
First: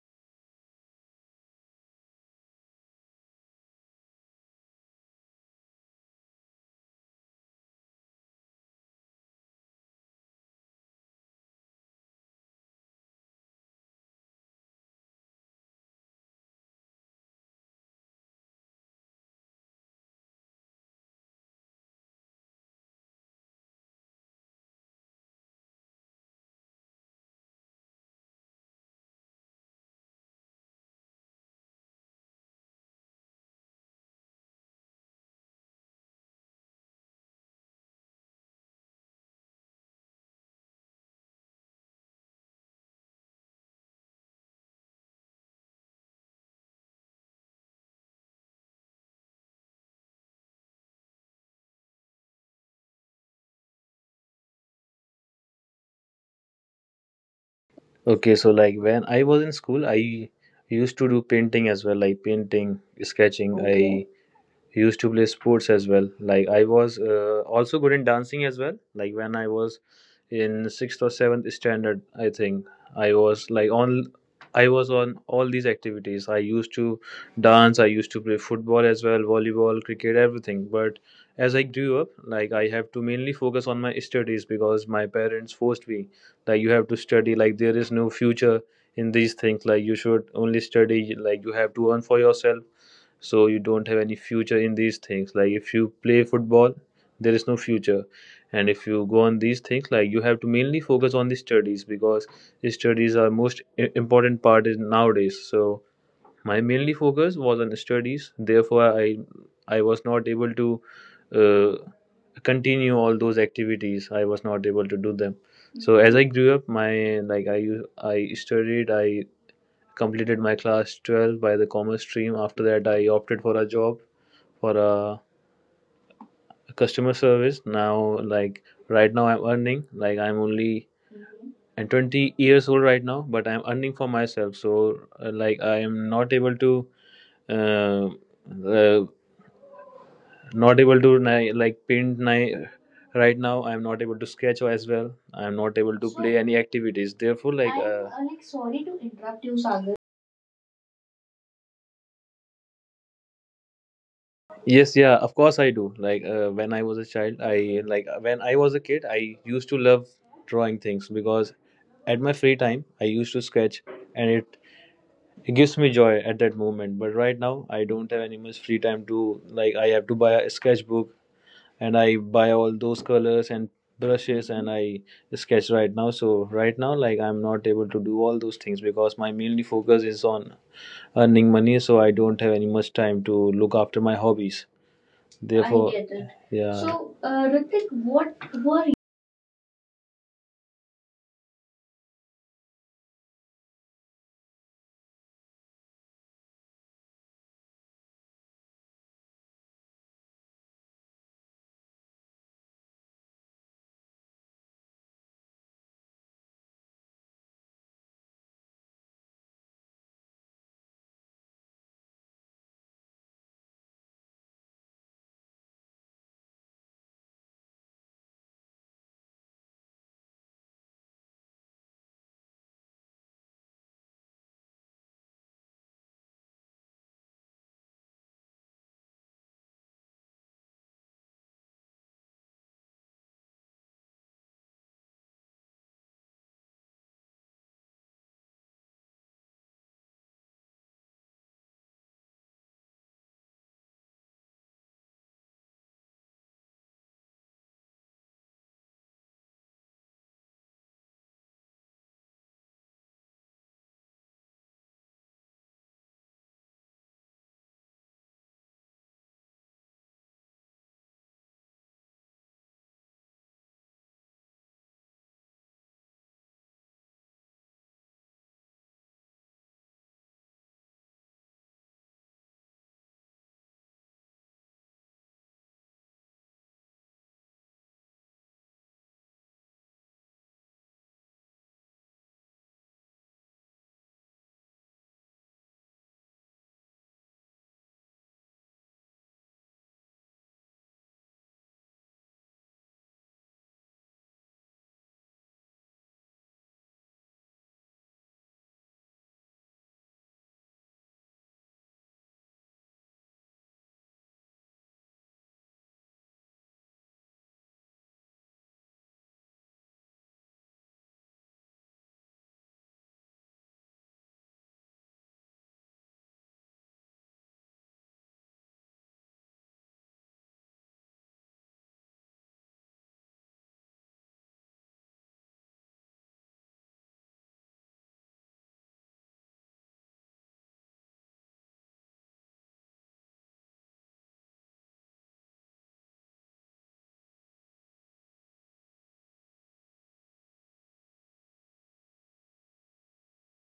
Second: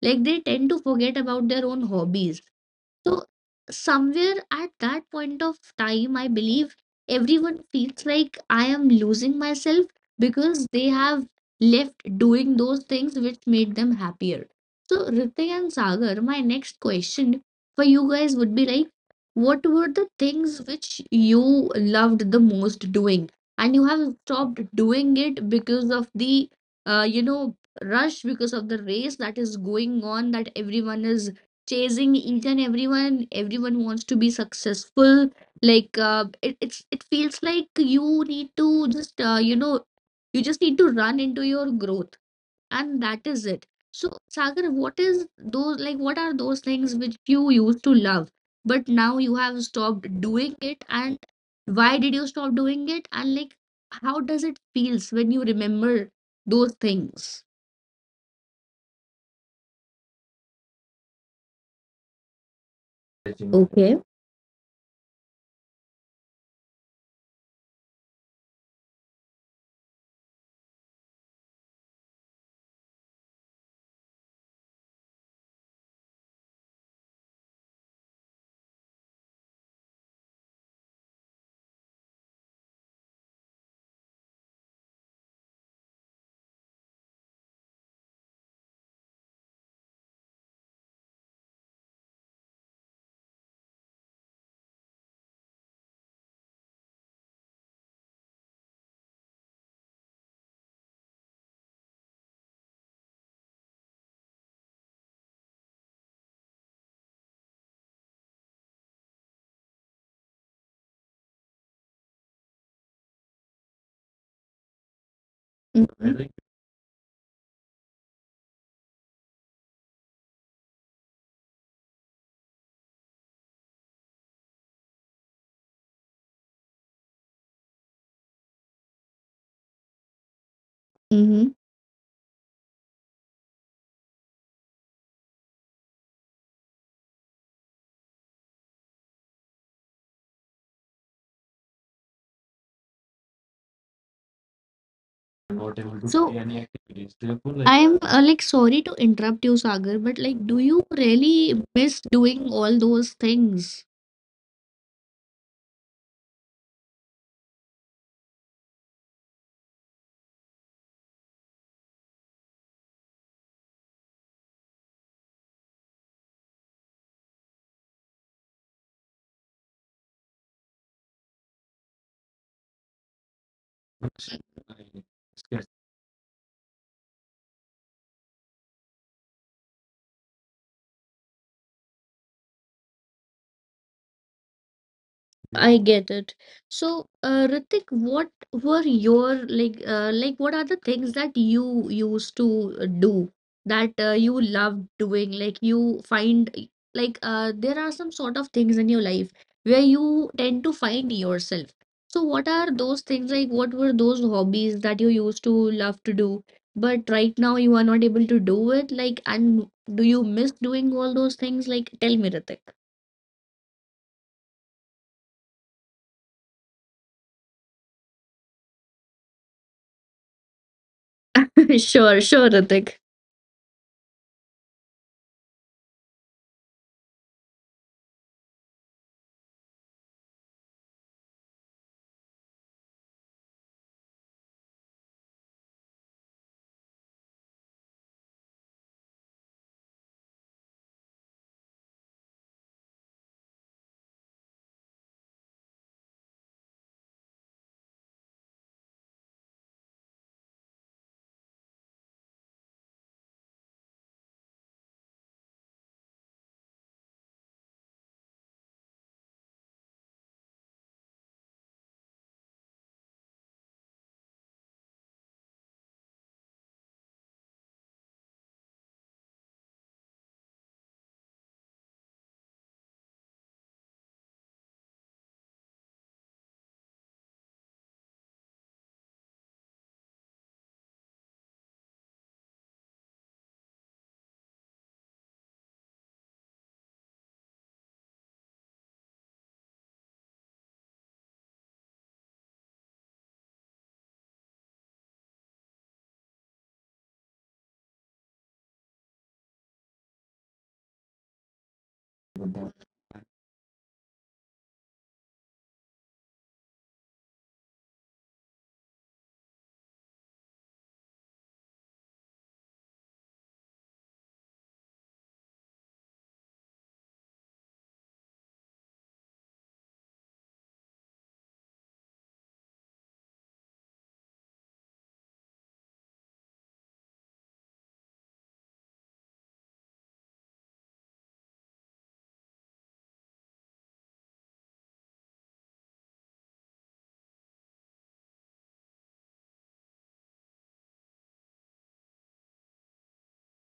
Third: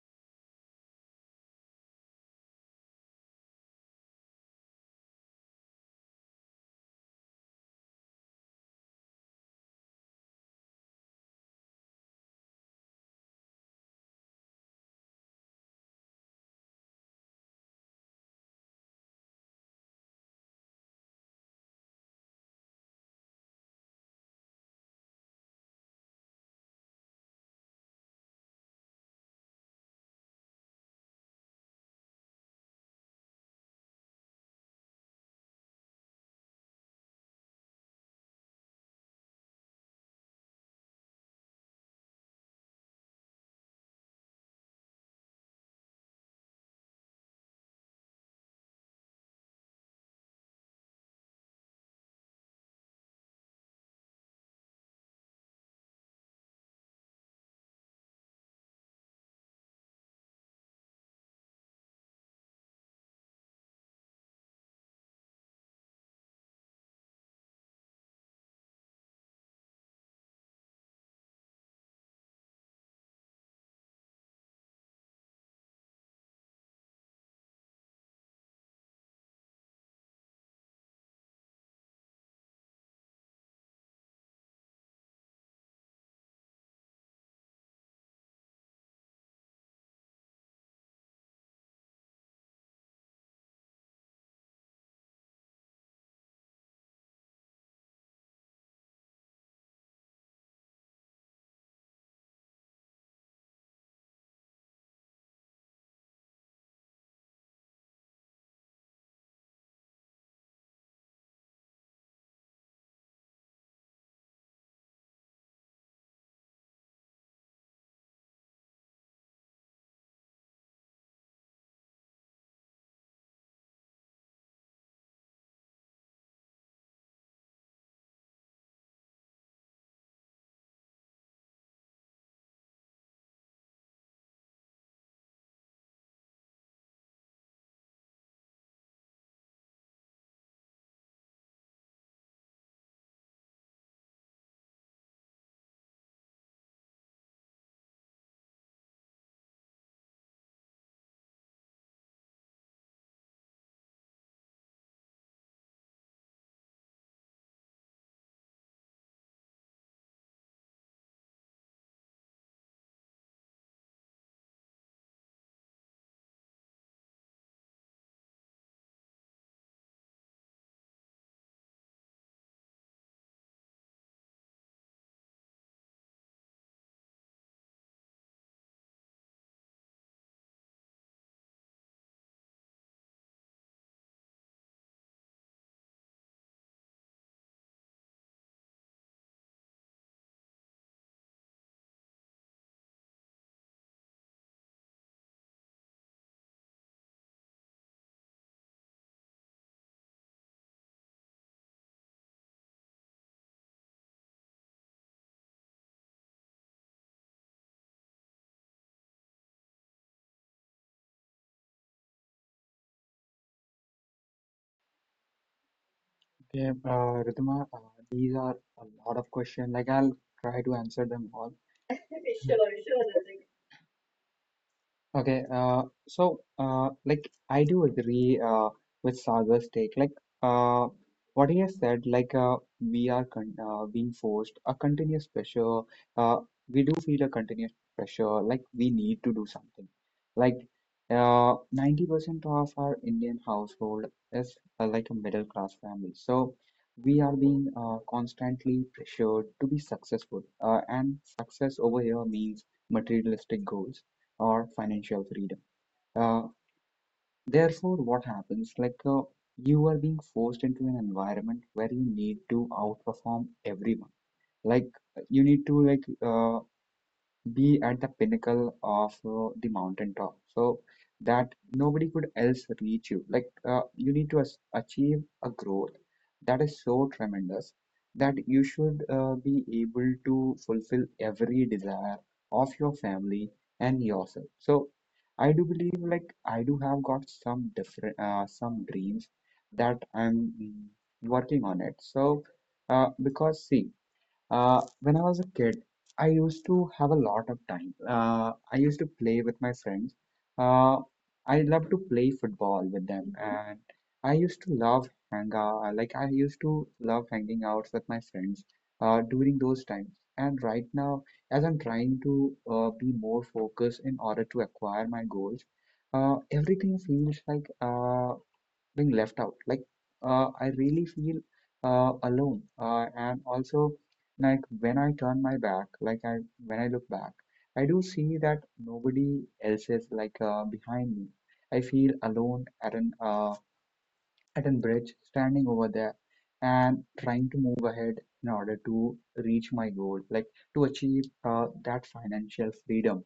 Speaker 1: like they tend to forget about their own hobbies so somewhere at that point of time, I believe everyone feels like I am losing myself because they have left doing those things which made them happier. So Ritik and Sagar, my next question for you guys would be like, what were the things which you loved the most doing, and you have stopped doing it because of the, uh, you know, rush, because of the race that is going on, that everyone is chasing each and everyone everyone wants to be successful like it's it feels like you need to just you just need to run into your growth and that is it. So Sagar what is those like what are those things which you used to love but now you have stopped doing it and why did you stop doing it and like how does it feels when you remember those things?
Speaker 2: Okay, so like when I was in school, I used to do painting as well, like painting, sketching. I, okay,
Speaker 1: Okay.
Speaker 2: used to play sports as well. Like I was, also good in dancing as well. Like when I was in sixth or seventh standard, I think i was like on I was on all these activities. I used to dance, I used to play football as well, volleyball, cricket, everything. But as I grew up, like I have to mainly focus on my studies, because my parents forced me that you have to study. Like there is no future in these things. Like you should only study. Like you have to earn for yourself. So you don't have any future in these things. Like if you play football, there is no future. And if you go on these things, like you have to mainly focus on the studies, because studies are most important part is nowadays. So my mainly focus was on studies, therefore I was not able to uh, continue all those activities. I was not able to do them. So as I
Speaker 1: Mm-hmm.
Speaker 2: grew up, my like I u- I studied. I completed my class 12 by the commerce stream. After that, I opted for a job, for a customer service. Now, like right now, I'm earning. Like I'm only and 20 years old right now, but I'm earning for myself. So, like I am not able to, uh, uh, paint. Right now, I'm not able to sketch as well. I'm
Speaker 1: They're
Speaker 2: not able
Speaker 1: not
Speaker 2: to
Speaker 1: able to.
Speaker 2: play
Speaker 1: So
Speaker 2: any
Speaker 1: see any
Speaker 2: activities.
Speaker 1: activities.
Speaker 2: Therefore,
Speaker 1: Therefore,
Speaker 2: like
Speaker 1: like I am like sorry to interrupt you, Sagar, but like, do you really miss doing all those things?
Speaker 2: yes, yeah, of course I do. Like when I was a child, I like when I was a kid, I used to love drawing things, because at my free time, I used to sketch, and it gives me joy at that moment. But right now, I don't have any much free time to, like I have to buy a sketchbook, and I buy all those colors and brushes, and I sketch
Speaker 1: Much.
Speaker 2: right now. So right now, like I'm not able to do all those things because my mainly focus is on earning money. So I don't have any much time to look after my hobbies. I Therefore, I
Speaker 1: I
Speaker 2: get it.
Speaker 1: get it.
Speaker 2: Yeah. So,
Speaker 1: So,
Speaker 2: Ritik,
Speaker 1: Ritik,
Speaker 2: what
Speaker 1: what
Speaker 2: were you
Speaker 1: were your like what are the things that you used to do that you love doing? Like you find like there are some sort of things in your life where you tend to find yourself. So, what are those things like what were those hobbies that you used to love to do, but right now you are not able to do it? Like, and do you miss doing all those things? Like, tell me, Ritik.
Speaker 3: Okay, Ritima, these are a lot of questions. Like I'll try to answer them all.
Speaker 1: Sure, sure, Ritik.
Speaker 3: Okay, so like I do agree with Sagar's take. Like uh, what he has said, like we are con being forced a continuous pressure. Uh, we do feel a continuous pressure, like we need to do something. Like 90% of our Indian household is like a middle class family, so we are being constantly pressured to be successful. And success over here means materialistic goals or financial freedom. Uh, Therefore, what happens? Like you are being forced into an environment where you need to outperform everyone. Like you need to be at the pinnacle of the mountaintop so that nobody could else reach you, you need to achieve a growth that is so tremendous that you should be able to fulfill every desire of your family and yourself. So I do believe, like, I do have got some different some dreams that I'm working on it. So because see, when I was a kid, I used to have a lot of time. I used to play with my friends. Uh, I loved to play football with them, and I used to love hang out. Like I used to love hanging out with my friends during those times. And right now, as I'm trying to be more focused in order to acquire my goals, everything feels like being left out. Like I really feel alone, and also like when I turn my back, like I when I look back, I do see that nobody else is behind me. I feel alone at an bridge, standing over there, and trying to move ahead in order to reach my goal, like to achieve that financial freedom.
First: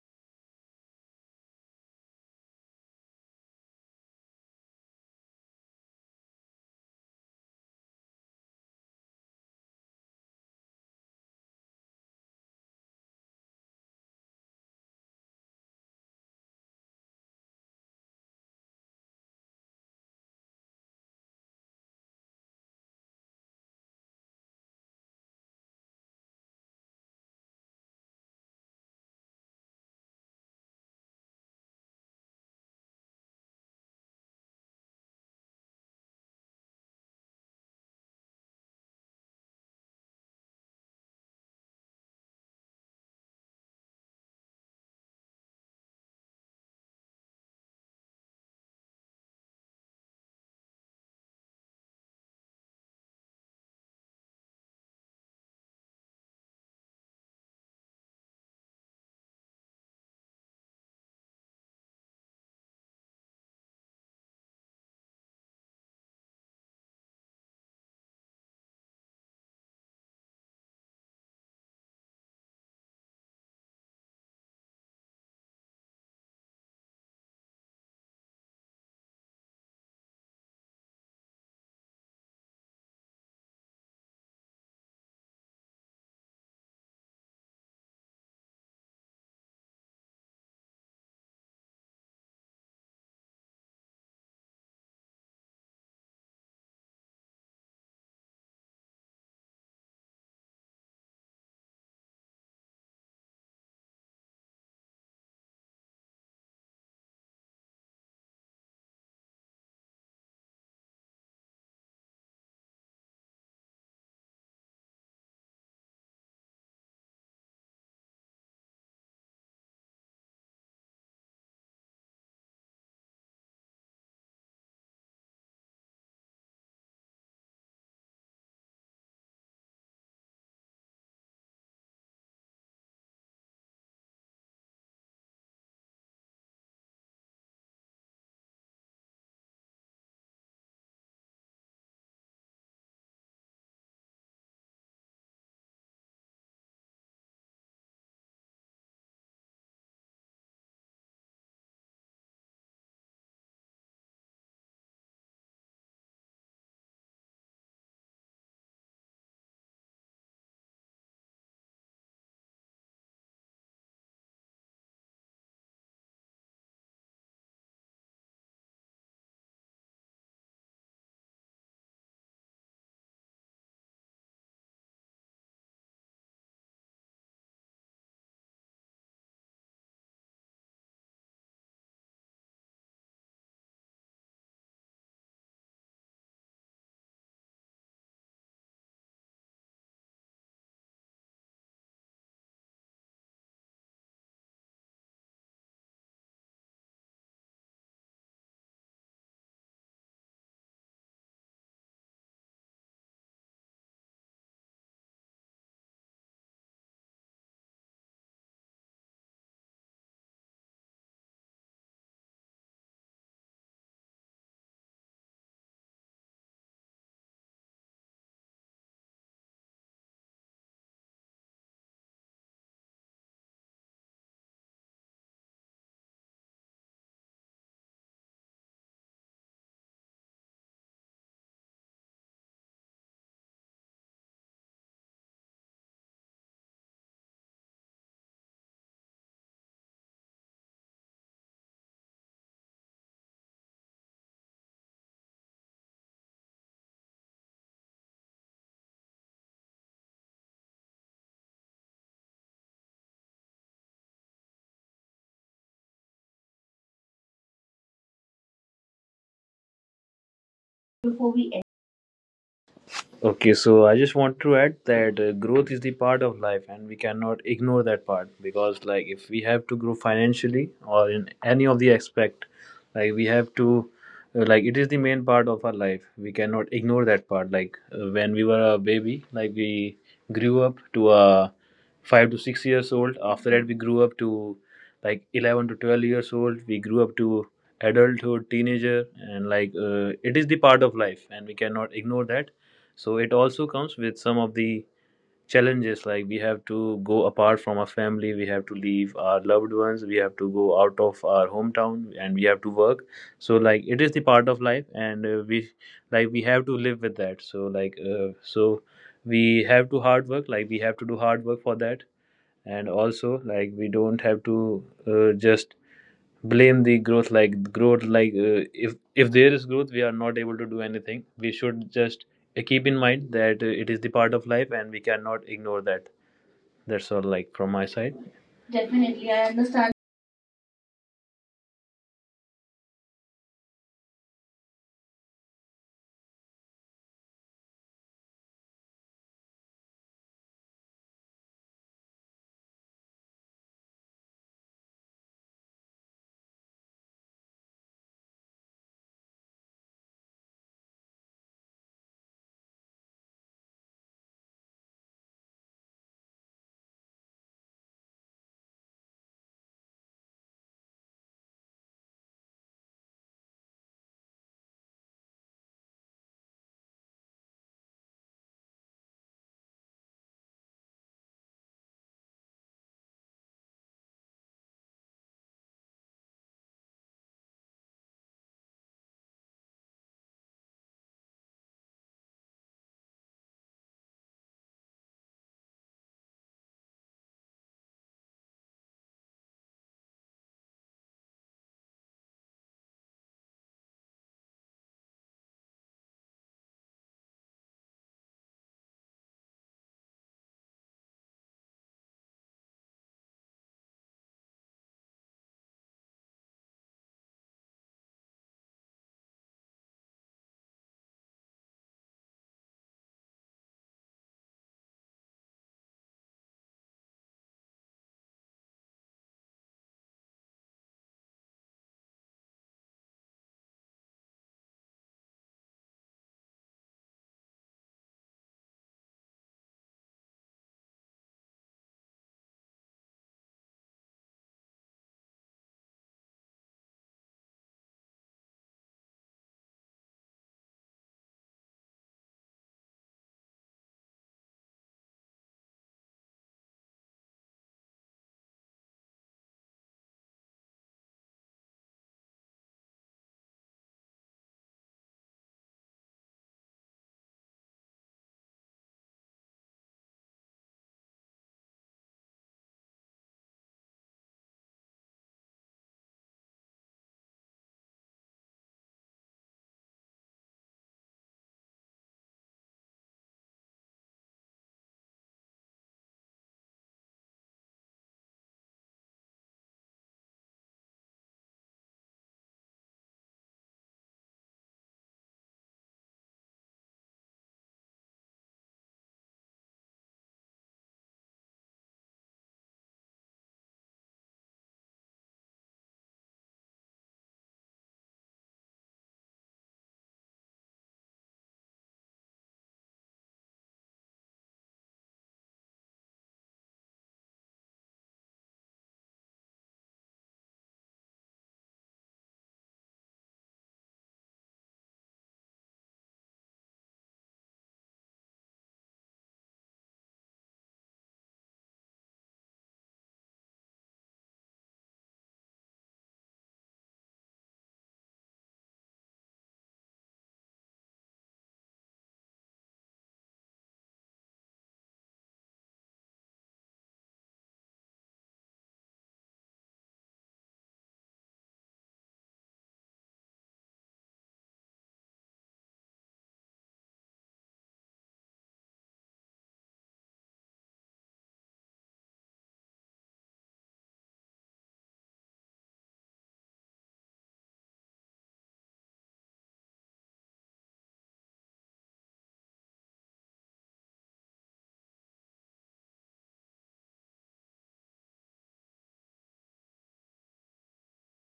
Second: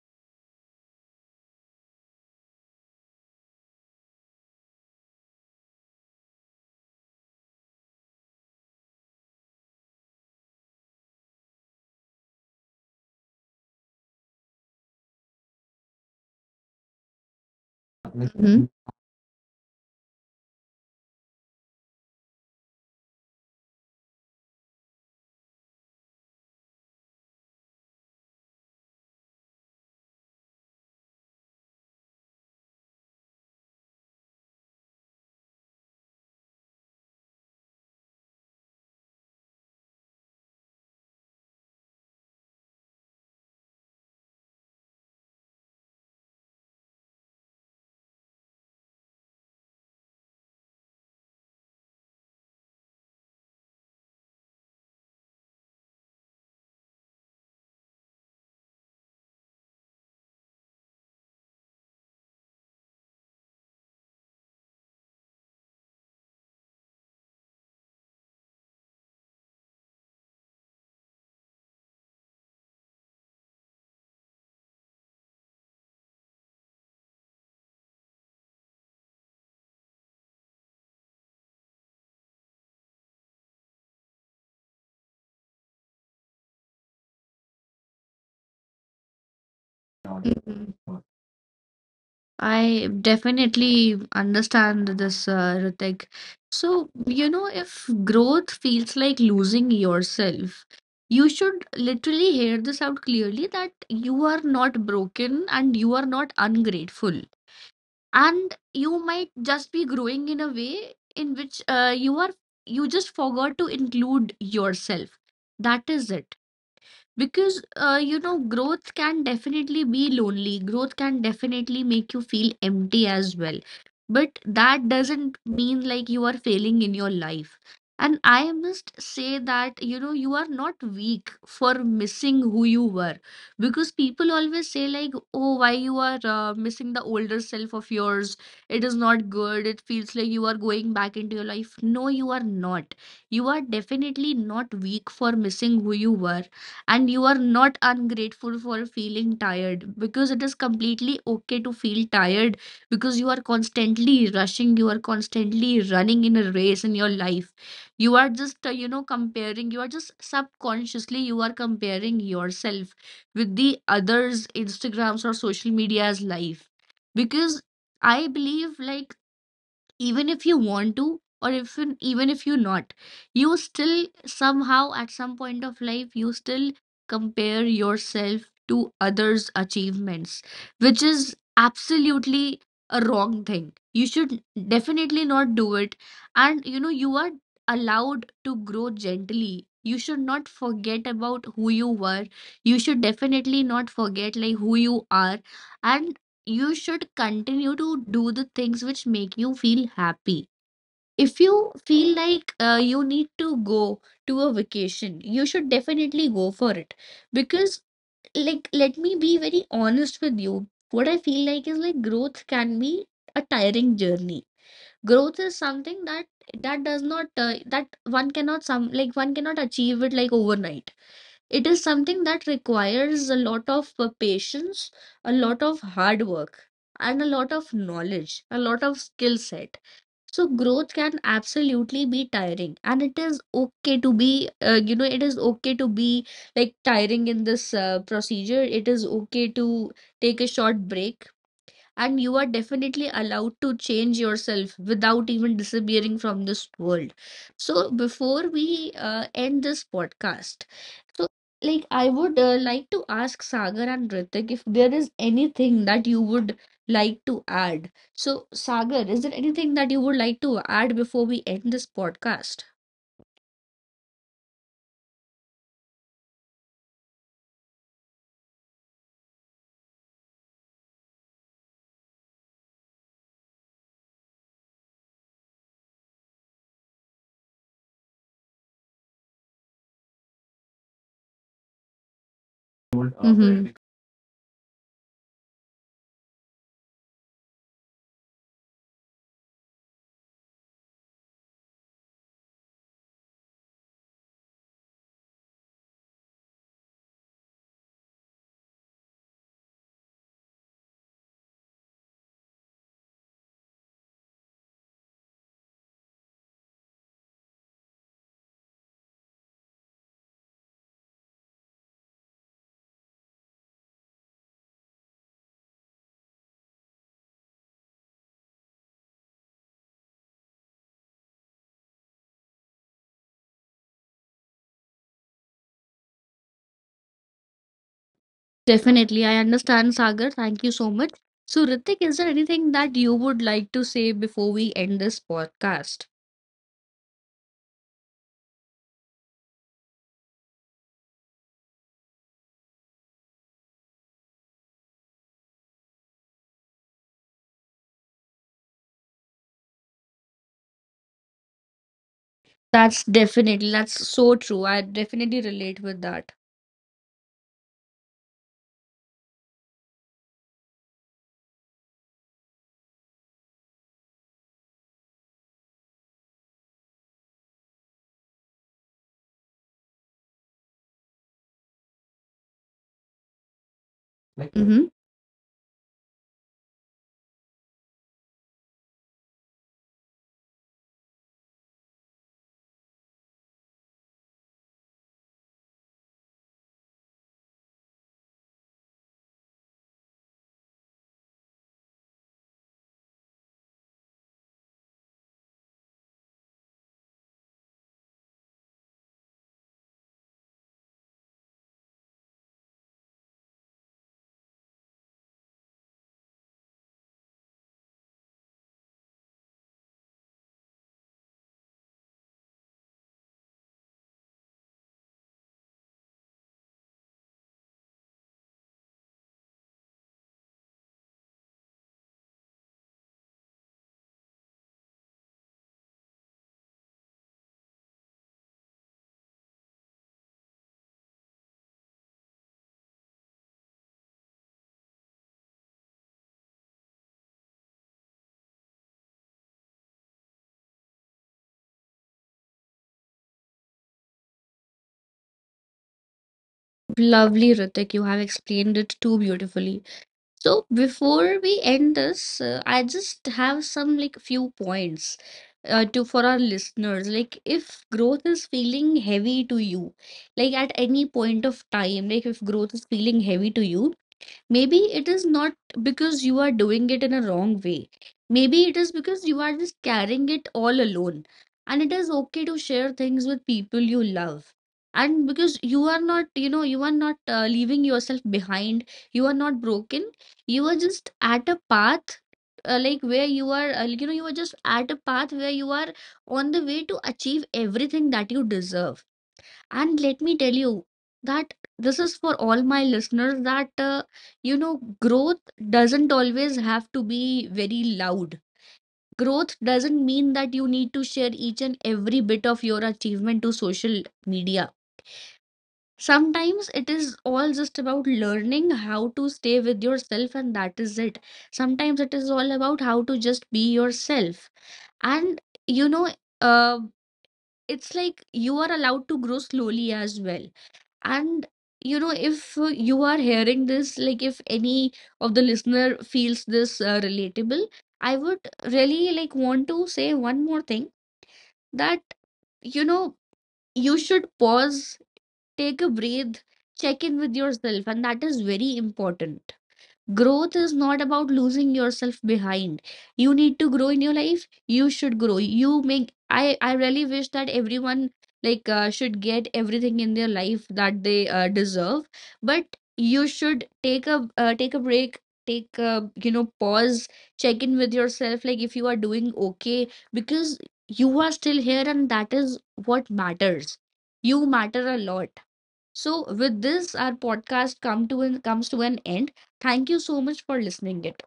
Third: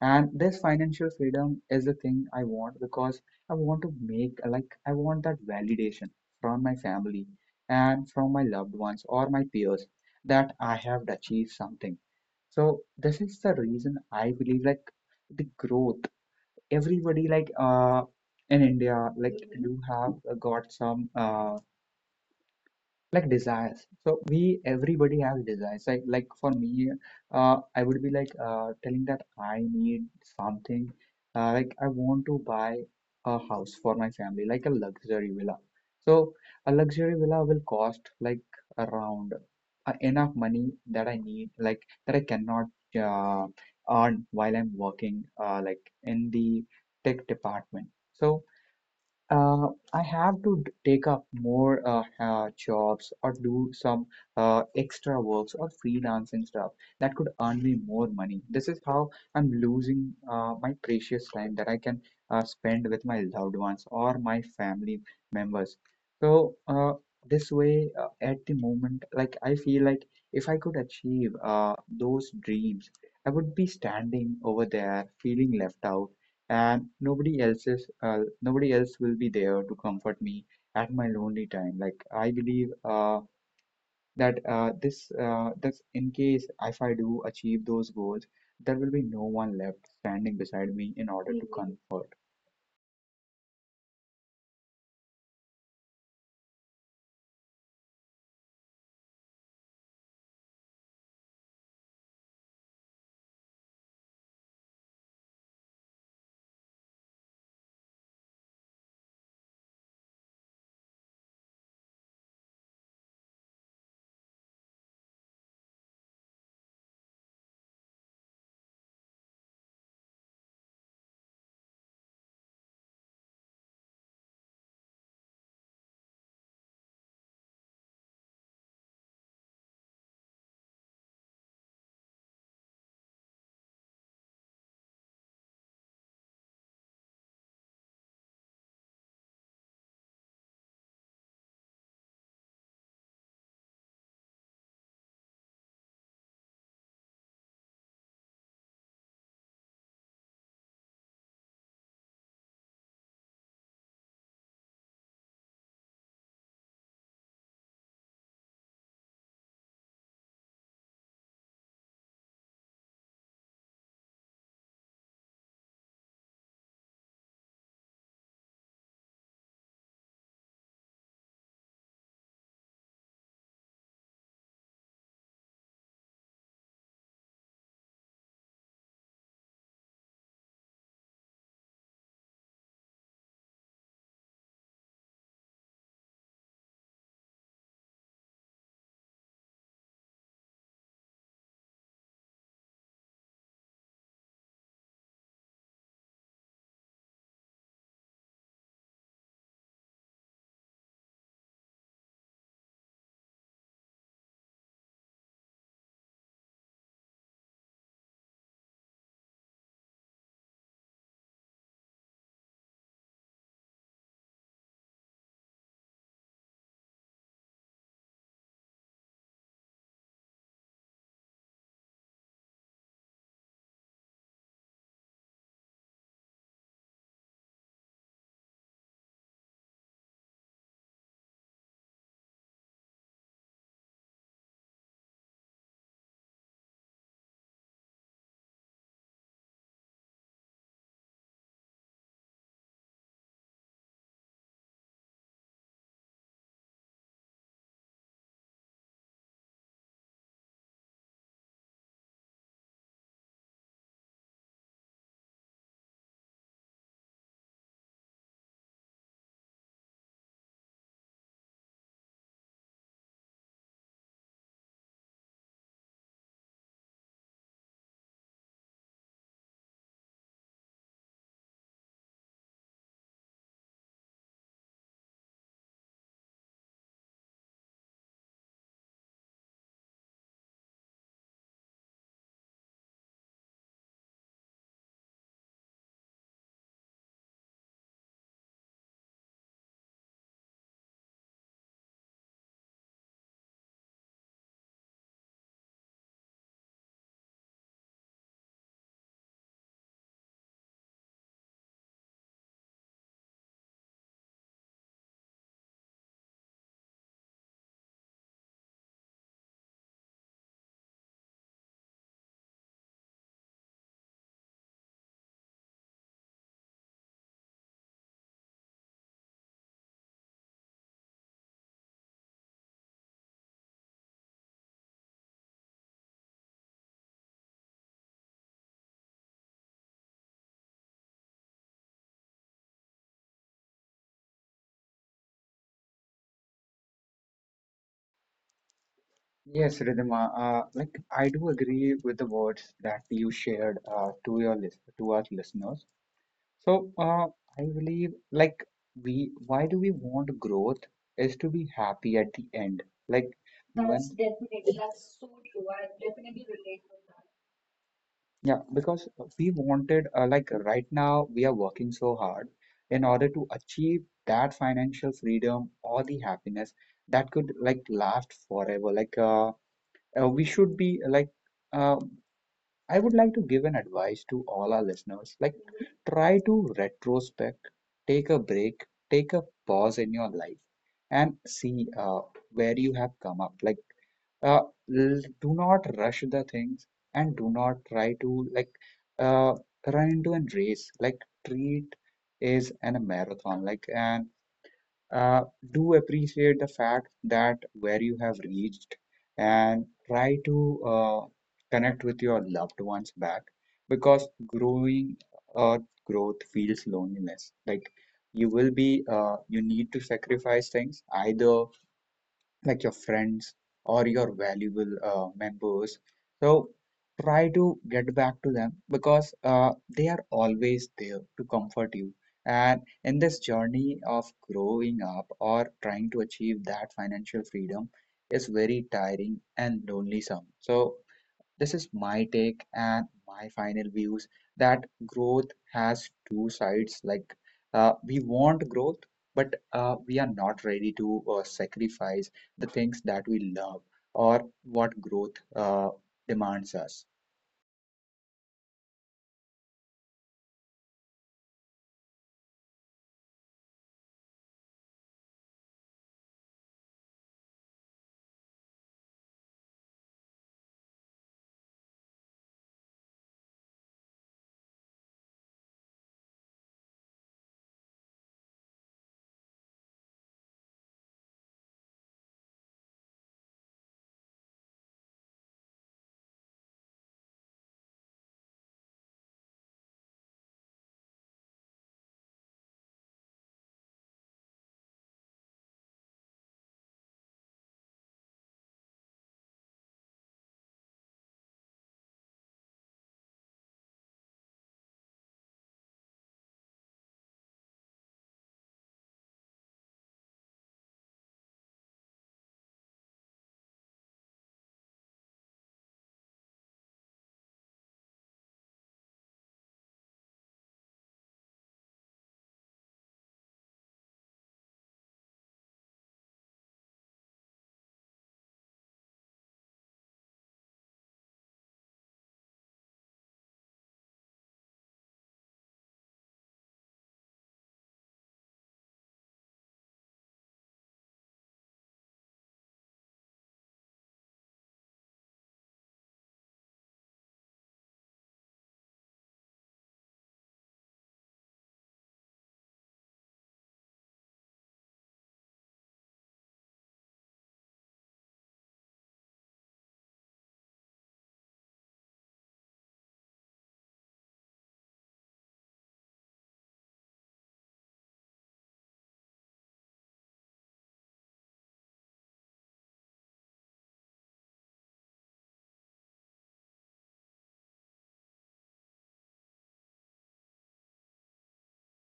Speaker 3: And this financial freedom is the thing I want because I want to make like I want that validation from my family and from my loved ones or my peers, that I have achieved something. So this is the reason I believe, like, the growth. Everybody like, in India,
Speaker 1: Hmm?
Speaker 3: like, you have got some like desires. So we everybody has desires, like, for me, I would be telling that I need something. Like, I want to buy a house for my family, like a luxury villa. So a luxury villa will cost like around enough money, that I need, like, that I cannot uh, earn while I'm working, like in the tech department. So I have to take up more jobs or do some extra works or freelancing stuff that could earn me more money. This is how I'm losing my precious time that I can spend with my loved ones or my family members. So, this way, at the moment, like I feel like if I could achieve those dreams, I would be standing over there feeling left out and nobody else will be there to comfort me at my lonely time. Like I believe that this that's, in case if I do achieve those goals, there will be no one left standing beside me in order
Speaker 1: Mhm.
Speaker 3: to comfort.
Speaker 1: I definitely understand this, Ritik. So, you know, if growth feels like losing yourself, you should literally hear this out clearly that you are not broken and you are not ungrateful. And you might just be growing in a way in which you just forgot to include yourself. That is it. Because, you know, growth can definitely be lonely. Growth can definitely make you feel empty as well. But that doesn't mean like you are failing in your life. And I must say that, you know, you are not weak for missing who you were. Because people always say, like, oh, why you are missing the older self of yours? It is not good. It feels like you are going back into your life. No, you are not. You are definitely not weak for missing who you were and you are not ungrateful for feeling tired because it is completely okay to feel tired because you are constantly rushing, you are constantly running in a race in your life. You are just, comparing, you are just subconsciously, you are comparing yourself with the others' Instagrams or social media's life because I believe like even if you want to or if you- even if you not you still somehow at some point of life you still compare yourself to others achievements which is absolutely a wrong thing you should definitely not do it. And you know you are allowed to grow gently you should not forget about who you were you should definitely not forget like who you are and you should continue to do the things which make you feel happy. If you feel like you need to go to a vacation, you should definitely go for it. Because, like, let me be very honest with you. What I feel like is like growth can be a tiring journey. Growth is something that does not that one cannot some like one cannot achieve it like overnight. It is something that requires a lot of patience, a lot of hard work, and a lot of knowledge, a lot of skill set. So growth can absolutely be tiring, and it is okay to be, it is okay to be like tiring in this procedure. It is okay to take a short break and you are definitely allowed to change yourself without even disappearing from this world. So before we end this podcast so like I would like to ask Sagar and Ritik if there is anything that you would like to add. So Sagar is there anything that you would like to add before
Speaker 2: before
Speaker 1: we
Speaker 2: we
Speaker 1: end
Speaker 2: end?
Speaker 1: this podcast?
Speaker 2: Okay, so I just want to add that growth is the part of life, and we cannot ignore that part, because, like, if we have to grow financially or in any of the aspect, like it is the main part of our life. We cannot ignore that part. Like when we were a baby, like we grew up to a 5 to 6 years old. After
Speaker 1: Mm-hmm.
Speaker 2: that, we grew up to like 11 to 12 years old. We grew up to adulthood, teenager. And like it is the part of life, and we cannot ignore that. So it also comes with some of the challenges. Like we have to go apart from our family. We have to leave our loved ones. We have to go out of our hometown, and we have to work. So like it is the part of life, and we like we have to live with that. So like so we have to hard work. Like we have to do hard work for that. And also like we don't have to just blame the growth. Like growth, like if there is growth, we are not able to do anything. We should just keep in mind that it is the part of life, and we cannot ignore that. That's all like from my side.
Speaker 1: Definitely.
Speaker 2: Definitely,
Speaker 1: I
Speaker 2: I understand.
Speaker 1: understand, Sagar. Thank you so much. So, Ritik, is there anything that you would like to say before we end this podcast?
Speaker 3: Yes, Ridhima, like, I do agree with the words that you shared to your list to our listeners. So, I believe, like, why do we want growth is to be happy at the end. Like
Speaker 1: That's
Speaker 3: when,
Speaker 1: definitely, that's so true. I definitely relate with that.
Speaker 3: yeah, because we wanted, like right now we are working so hard in order to achieve that financial freedom or the happiness that could like last forever. Like, we should be like, uh, I would like to give an advice to all our
Speaker 1: Like,
Speaker 3: listeners. Like,
Speaker 1: mm-hmm.
Speaker 3: try to retrospect, take a break, take a pause in your life, and see where you have come up. Like, uh, do not rush the things, and do not try to uh, run into a race. Like, treat is an a marathon. Like, and uh, do appreciate the fact that where you have reached, and try to connect with your loved ones back, because growing or growth feels loneliness. Like you need to sacrifice things, either like your friends or your valuable members. So try to get back to them, because they are always there to comfort you. And in this journey of growing up or trying to achieve that financial freedom is very tiring and lonesome. So this is my take and my final views, that growth has two sides. Like, we want growth, but we are not ready to sacrifice the things that we love or what growth demands us.
Speaker 1: Lovely, Ritik. You have explained it too beautifully. So before we end this, I just have some like few points to for our listeners. Like if growth is feeling heavy to you, like at any point of time, like if growth is feeling heavy to you, maybe it is not because you are doing it in a wrong way. Maybe it is because you are just carrying it all alone. And it is okay to share things with people you love. And because you are not, you know, you are not leaving yourself behind, you are not broken, you are just at a path like where you are, you are just at a path where you are on the way to achieve everything that you deserve. And let me tell you that this is for all my listeners that, you know, growth doesn't always have to be very loud. Growth doesn't mean that you need to share each and every bit of your achievement to social media. Sometimes it is all just about learning how to stay with yourself, and that is it. Sometimes it is all about how to just be yourself. And, you know, uh, it's like you are allowed to grow slowly as well. And you know, if you are hearing this, like if any of the listener feels this relatable, I would really like want to say one more thing that you know, you should pause, take a breath, check in with yourself, and that is very important. Growth is not about losing yourself behind. You need to grow in your life you should grow you make I really wish that everyone like should get everything in their life that they deserve but you should take a take a break take a you know pause check in with yourself like if you are doing okay because you are still here and that is what matters. You matter a lot. So with this, our podcast come to an, comes to an end. Thank you so much for listening it.